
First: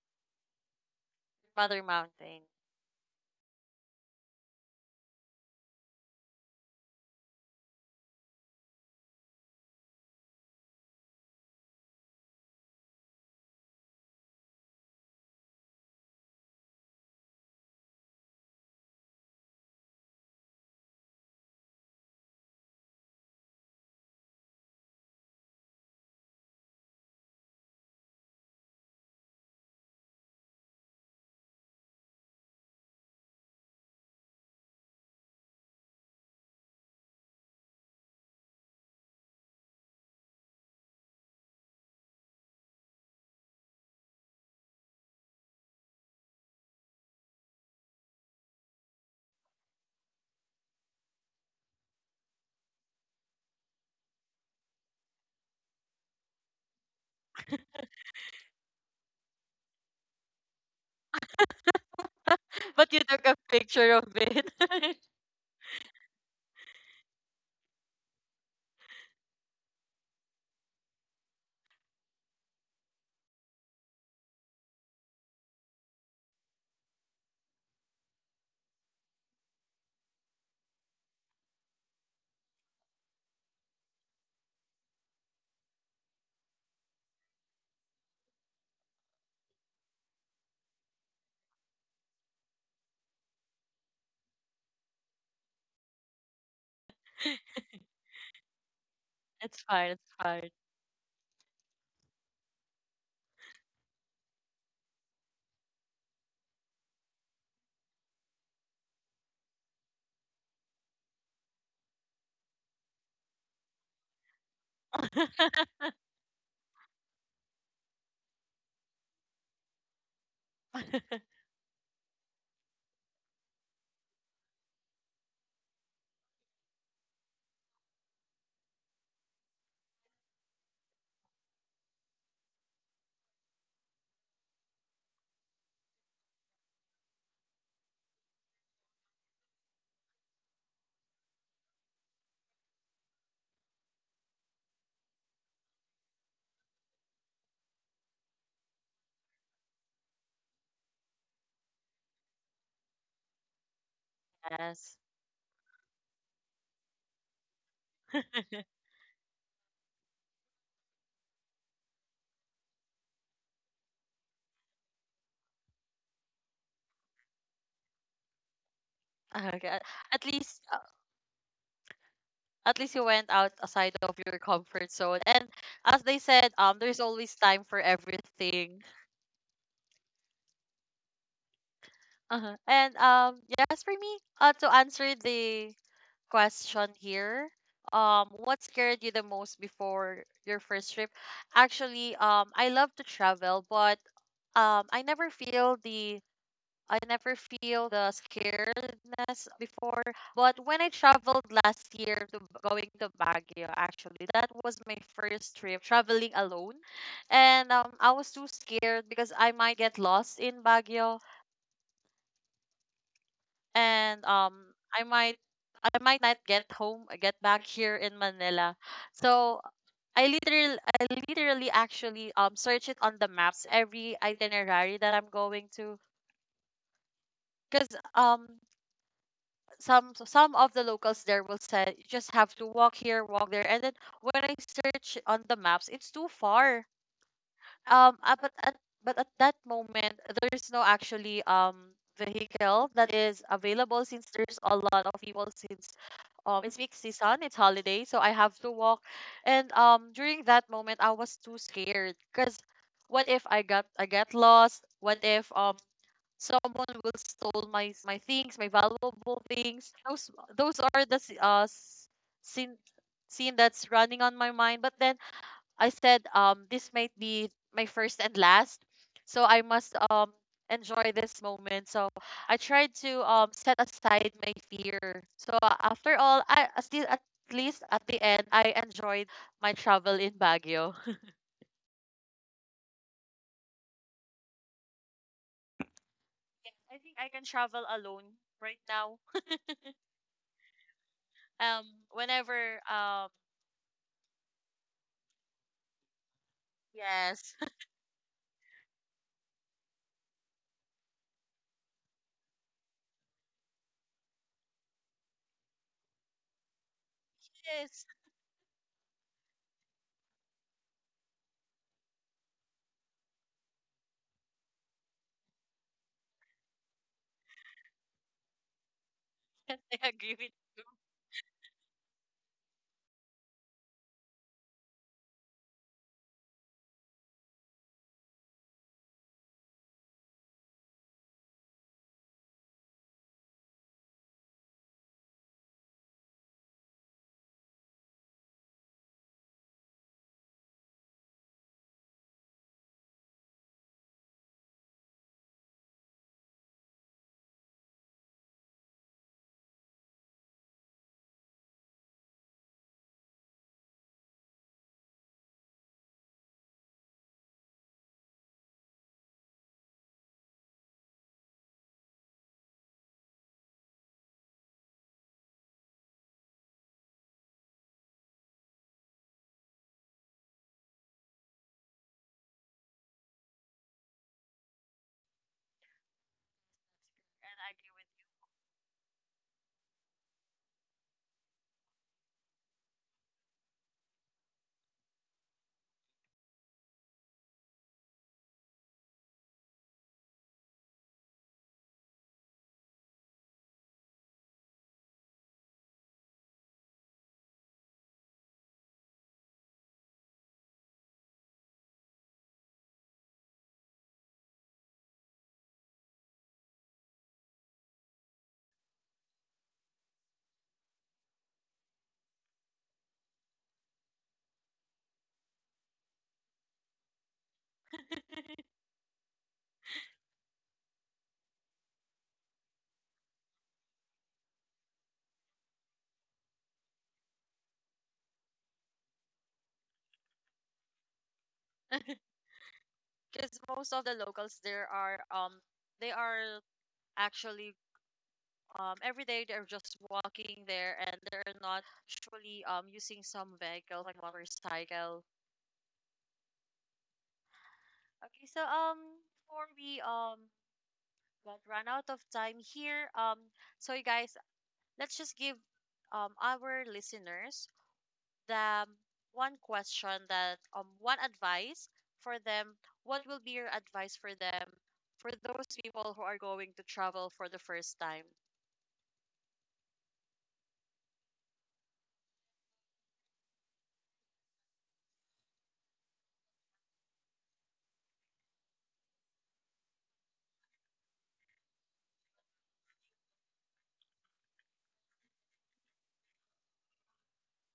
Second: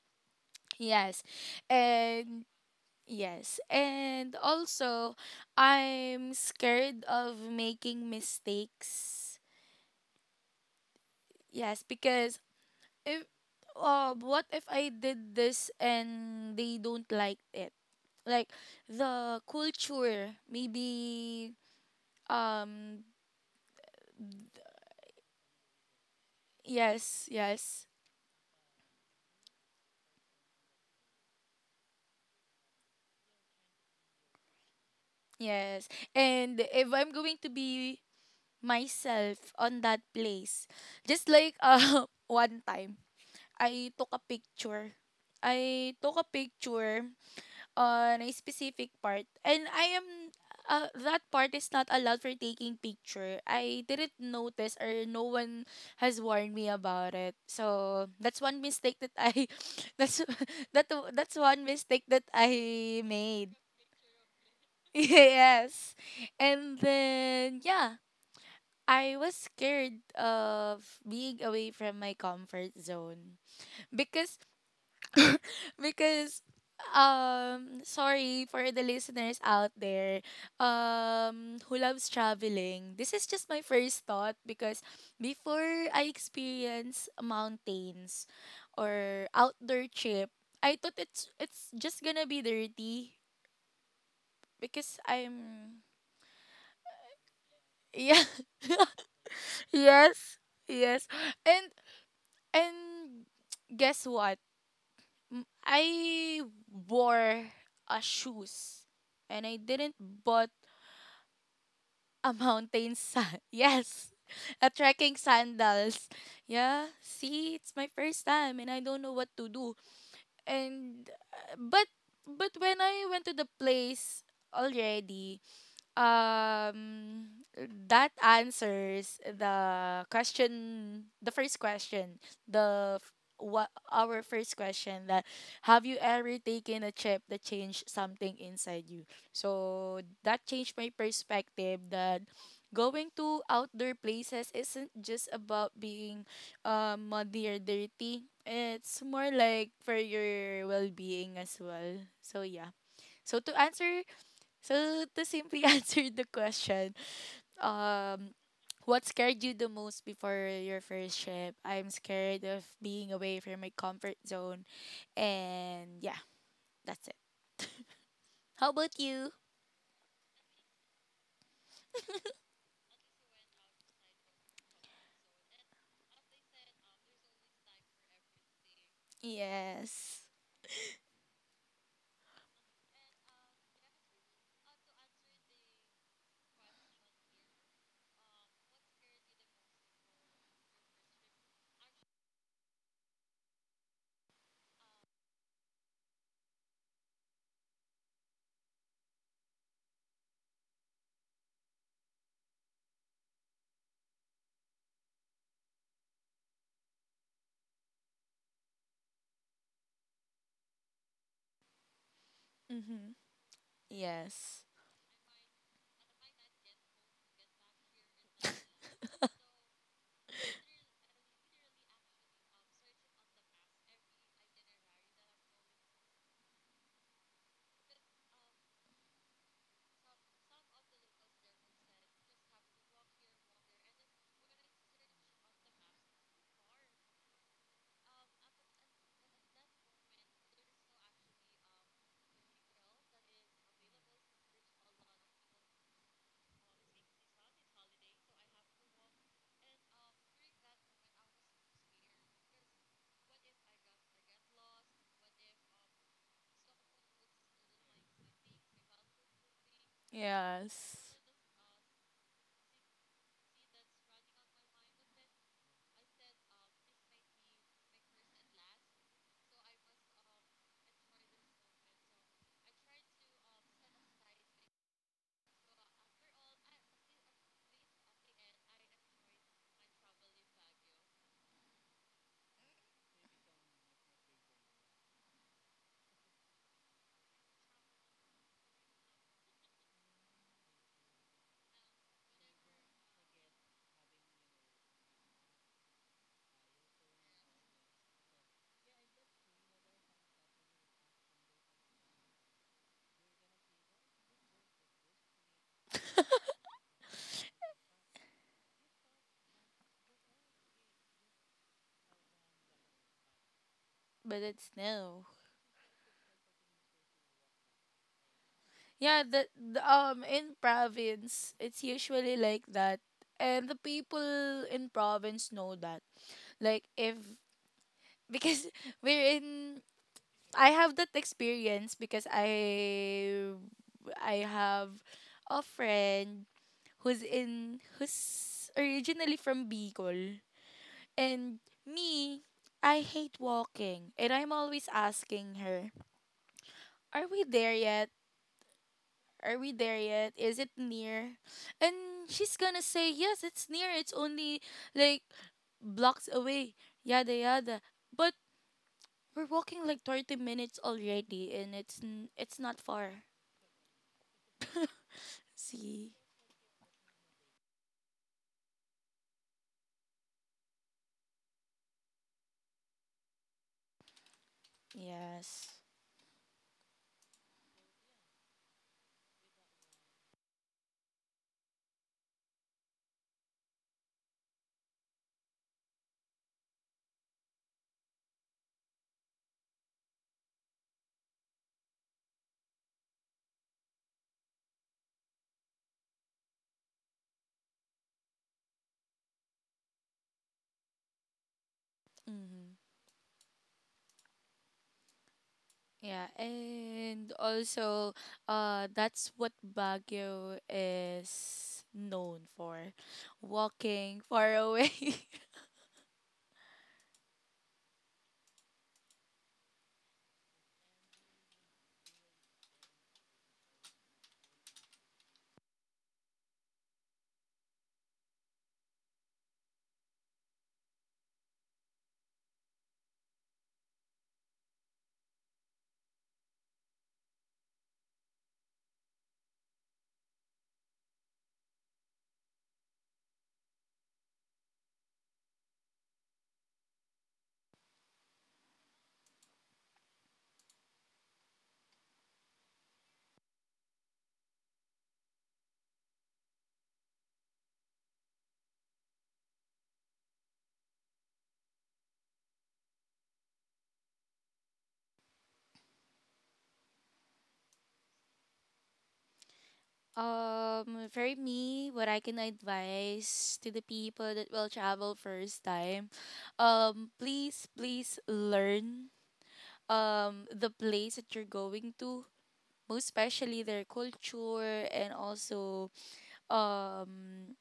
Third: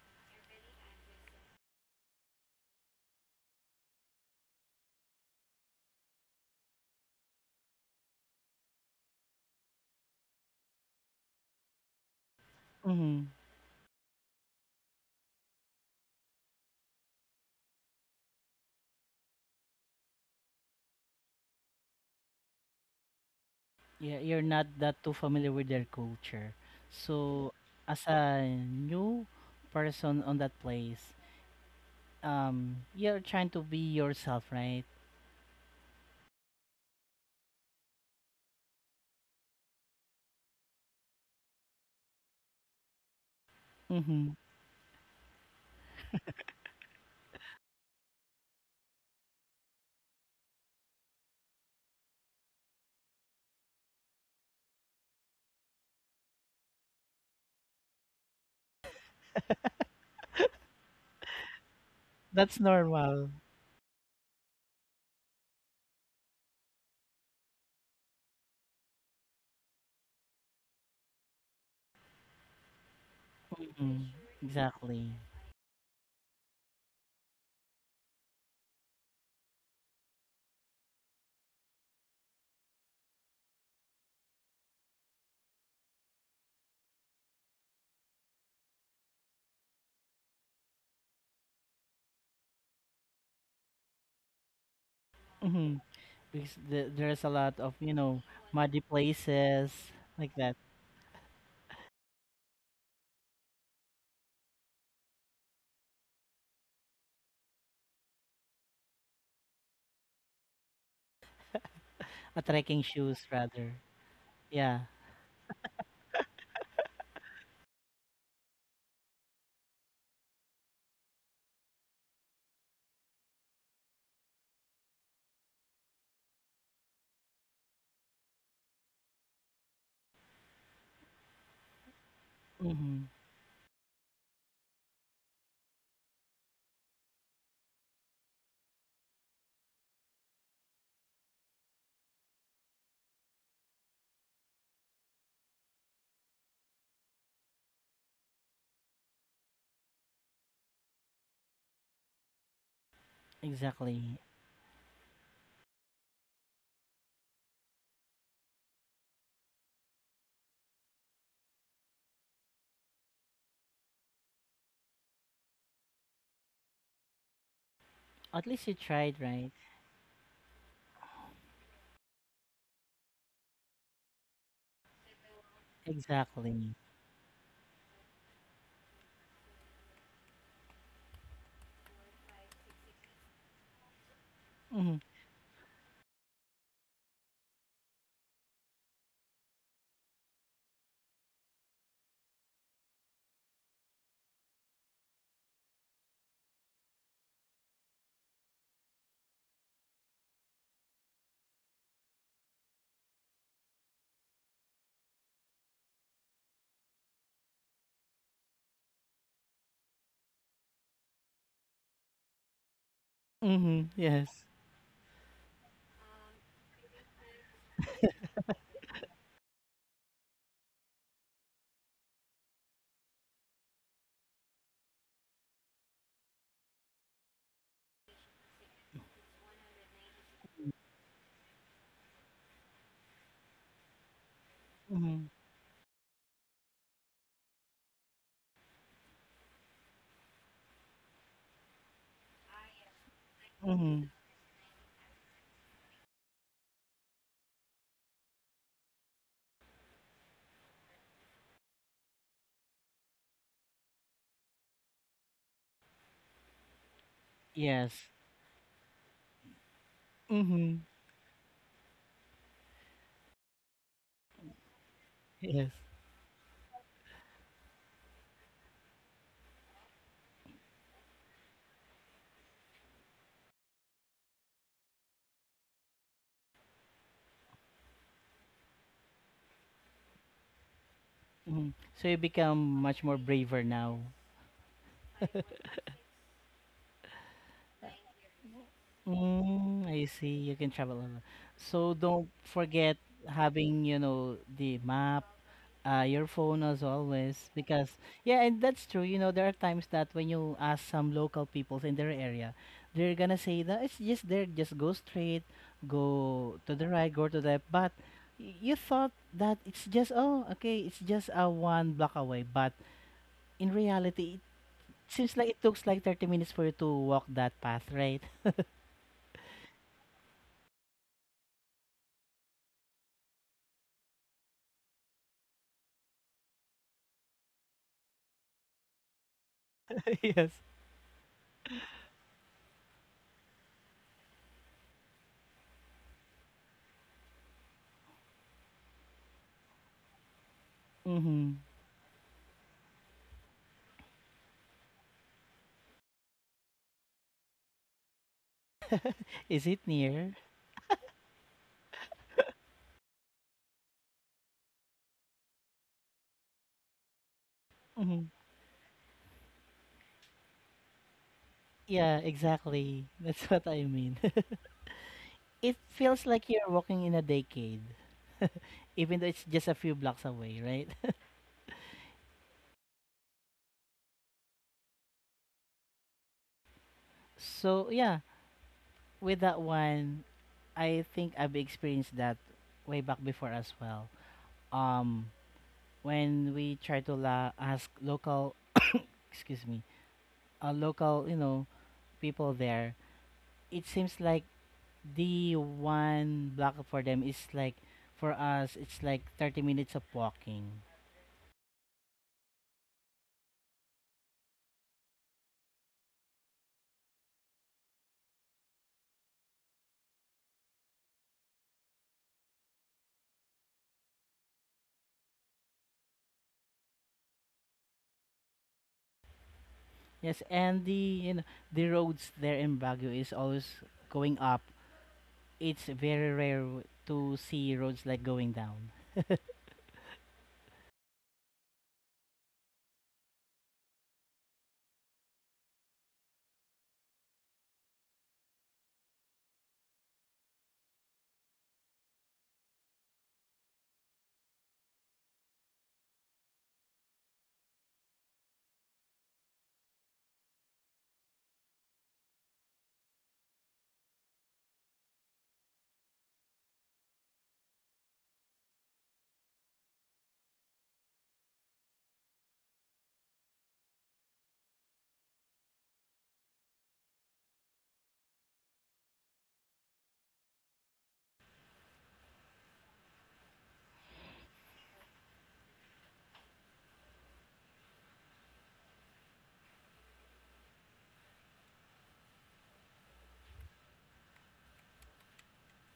B: Yes.
A: Mother
B: And
A: Mountain.
B: yes. And also, I'm scared of making mistakes. Yes, because if
C: Mm-hmm.
B: what if I did this and they don't like it? Like, the culture maybe um
C: Yeah, you're not that too familiar with their culture.
B: yes,
C: So,
B: yes.
C: as a new person on that place, you're trying to be yourself, right?
B: Yes. And if I'm going to be myself on that place, just like one time I took a
C: Mm-hmm.
B: picture. I took a picture on a specific part, and I am that part is not allowed for taking picture. I didn't notice, or no one has warned me about it. So that's one mistake that I that's that that's one mistake that
C: That's
A: But you
B: I
C: normal.
A: took a
B: made.
A: picture of it.
B: Yes. And then, yeah, I was scared of being away from my comfort zone
C: Mm,
B: because
C: exactly.
B: because sorry for the listeners out there who loves traveling, this is just my first thought, because before I experience mountains or outdoor trip, I thought it's just gonna be dirty because
C: Mm-hmm.
B: I'm
C: Because there's a lot of,
B: yeah,
C: muddy
A: It's
C: places
A: fine. It's
C: like
B: yes,
A: fine.
C: that.
B: yes, and and guess what? Mm, I wore a shoes, and I didn't bought a
C: A trekking
B: mountain
C: shoes
B: sand.
C: rather.
B: Yes. A
C: Yeah.
B: trekking sandals. Yeah, see, it's my first time and I don't know what to do. And but when I went to the place already, um that answers the question, the first question, the
C: Mm-hmm.
B: what our first question, that have you ever taken a trip that changed something inside you? So that changed my perspective that going to outdoor places isn't just about being muddy or dirty, it's more like for your well-being as well. So yeah, so to answer
C: Exactly.
A: Yes.
B: so to simply answer the question, um, what scared you the most before your first trip? I'm scared of being away from my comfort zone, and yeah, that's it.
C: At least
B: How
C: you
B: about
C: tried,
B: you?
C: right?
A: Okay. At least, at least you went out outside of your comfort zone. And as they said,
C: Exactly.
A: there's always time for everything.
B: Yes.
A: Uh-huh. And yes, for me, to
C: Mm-hmm.
A: answer the question here, what scared you the most before your first trip? Actually, I love to travel, but I never feel the scaredness before. But when I traveled last year to going to Baguio, actually, that was my first trip traveling alone. And I was too scared because I might get lost in Baguio,
B: Mhm.
C: Mm-hmm.
A: and
C: Yes.
B: Yes.
A: I might I might not get home, get back here in Manila. So I literally, actually search it on the maps every itinerary that I'm going to, because um some of the locals there will say you just have to walk here, walk there, and then when I search
C: Mm-hmm.
A: on the maps, it's too far. But at that moment, there's no actually vehicle that is available
C: Mm-hmm.
A: since there's a lot of people since it's peak season, it's holiday, so I have to walk, and during that moment I was too scared because what if I get lost? What if someone will stole my
C: Yes.
A: my things, my valuable things. Those
C: Mm-hmm.
A: are the
B: Yes.
A: scene, that's running on my mind. But then I
C: Yes.
A: said, this might be my first and last, so I must enjoy this moment. So I tried to set aside my fear. So after all, I, still at least at the end I enjoyed my travel in Baguio.
C: Mm-hmm. So you become much more braver now.
A: I think I can travel alone right now.
C: Mm, I see. You can travel a lot. So
A: Um,
C: don't
A: whenever
C: forget having, the map, your phone as
A: Yes.
C: always. Because yeah, and that's true. There are times that when you ask some local people in their area, they're gonna say that it's just there, just go straight, go to the right, go to the left. But
A: Yes.
C: you thought that it's just oh, okay, it's just a one block away. But in reality,
B: But it's
C: it seems
B: no.
C: like it takes like 30 minutes for you to walk that path, right?
B: Yeah,
A: I
B: the
A: agree with
B: in
A: you.
B: province, it's usually like that. And the people in province know that. Like, if because we're in,
C: Yes.
B: I have that experience because I have a friend who's in who's originally from Bicol,
C: Mm-hmm.
B: and me, I hate walking, and I'm always asking her, are we there yet?
C: Is
B: are
C: it
B: we there
C: near?
B: yet is it near? And she's gonna say yes, it's near, it's only like blocks away, yada yada,
C: Mhm.
B: but we're walking like 30 minutes already, and it's
C: Yeah,
B: it's not
C: exactly.
B: far.
C: That's what I mean. It feels
B: See?
C: like you're walking in a decade, even though it's just a few blocks away, right?
B: Yes.
A: And I
C: So,
A: agree with,
C: yeah, with that one, I think I've experienced that way back before as well. Um, when we try to ask local, excuse me, local, people there, it seems like the one block for them is like, for us, it's like 30 minutes of walking.
B: Mm-hmm. Yeah, and also, that's what Baguio is known for, walking far away.
C: Yes, and the you know the roads there in Baguio is always going up. It's very rare to see roads like going down.
A: because most of the locals there are actually every day they're just walking there and they're not usually using some vehicle like motorcycle. Okay, so before we got run out of time here, so you guys, let's just give our listeners the, one question that one advice for them, what will be your advice for them for those people who are going to travel for the first time?
B: For me, what I can advise to the people that will travel first time, please learn, the place that you're going to, most especially their culture, and also, um.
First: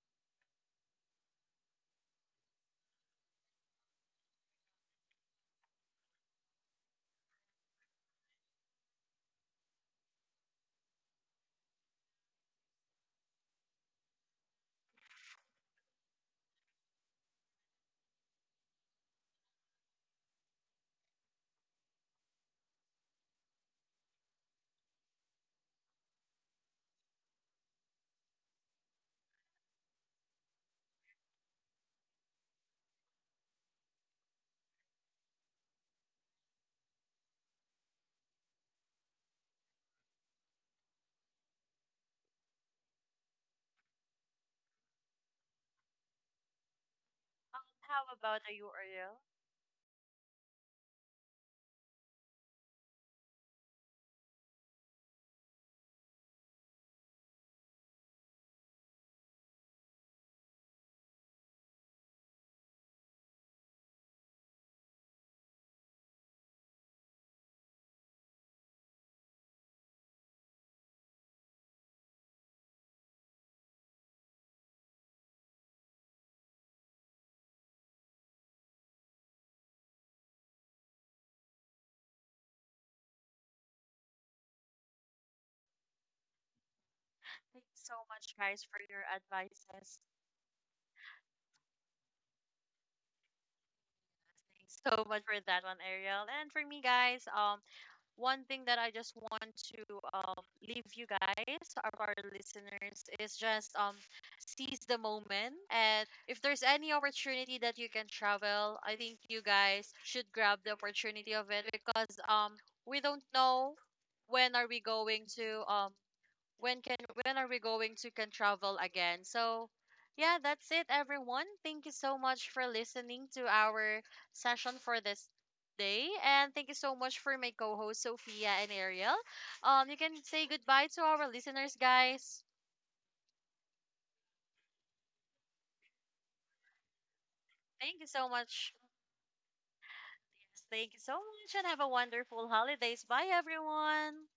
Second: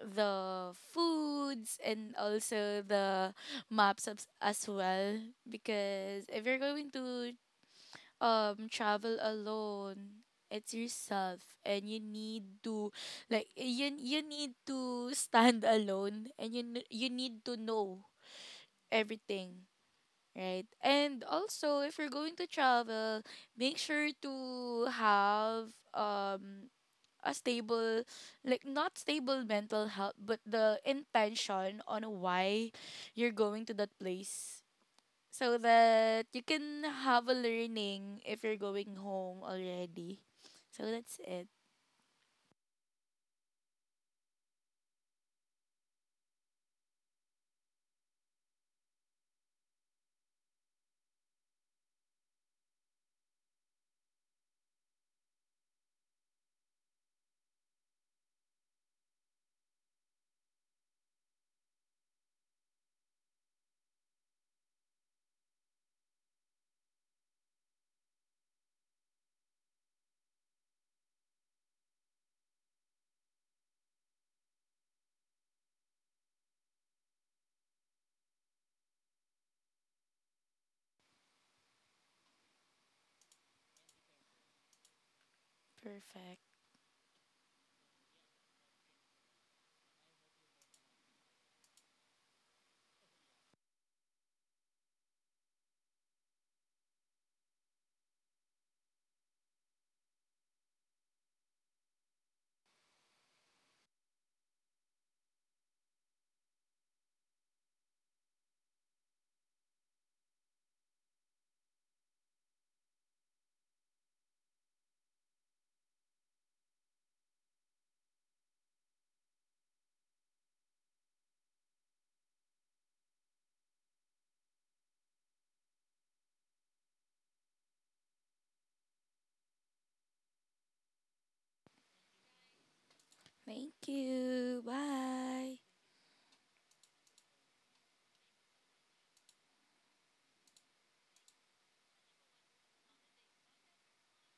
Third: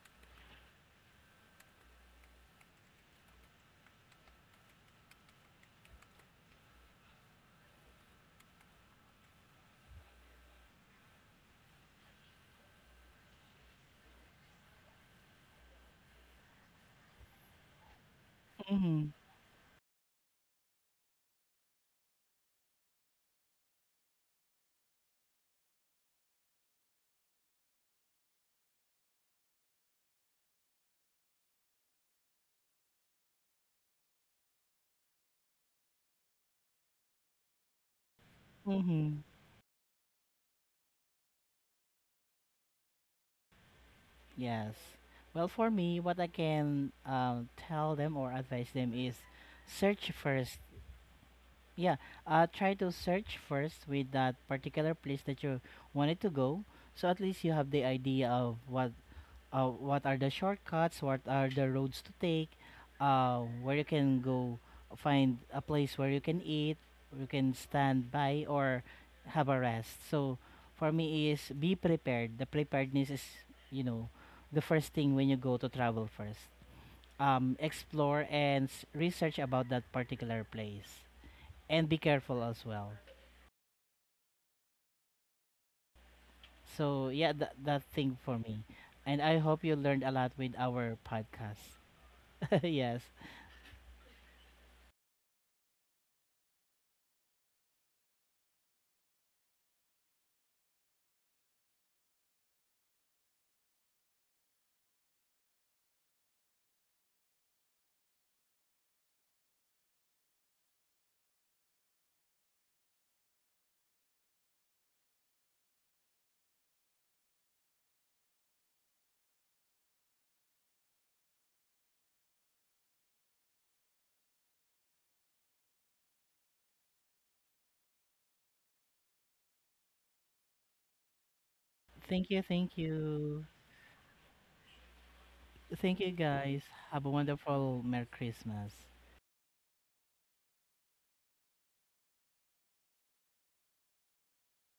B: the foods, and also the maps as well, because if you're going to travel alone, it's yourself, and you need to, like, you need to stand alone, and you you need to know everything,
C: Mhm.
B: right? And also, if you're going to travel, make sure to have um a stable, like, not stable mental health, but the intention on why you're going to that place, so that you can have a learning if you're going home already.
C: Mhm.
B: So that's it.
C: Yes. Well, for me, what I
A: How
C: can
A: about you, Ariel?
C: tell them or advise them is, search first. Yeah, try to search first with that particular place that you wanted to go. So at least you have the idea of what are the shortcuts, what are the roads to take, where you can go find a place where you can eat, you can stand by or have a rest. So for me is, be prepared. The preparedness is, you know, the first thing when you go to travel first. Explore and research about that particular place and be careful as well.
B: Perfect.
C: So yeah,
A: Thank
C: that
A: you
C: thing
A: so
C: for
A: much
C: me.
A: guys for
C: And
A: your
C: I hope you
A: advices.
C: learned a lot
A: Thanks
C: with our podcast. Yes.
A: so much for that one, Ariel. And for me guys, one thing that I just want to, leave you guys, our, listeners, is just, seize the moment. And if there's any opportunity that you can travel, I think you guys should grab the opportunity of it because we don't know when are we going to, when can when are we going to can travel again. So yeah, that's it everyone. Thank you so much for listening to our session for this day, and thank you so much for my co-host Sophia and Ariel. You can say goodbye to our listeners,
C: Thank you, thank
A: guys.
C: you.
B: Thank you. Bye.
C: Thank you guys. Have a wonderful Merry
A: Thank you so
C: Christmas.
A: much. Yes, thank you so much, and have a wonderful holidays. Bye everyone.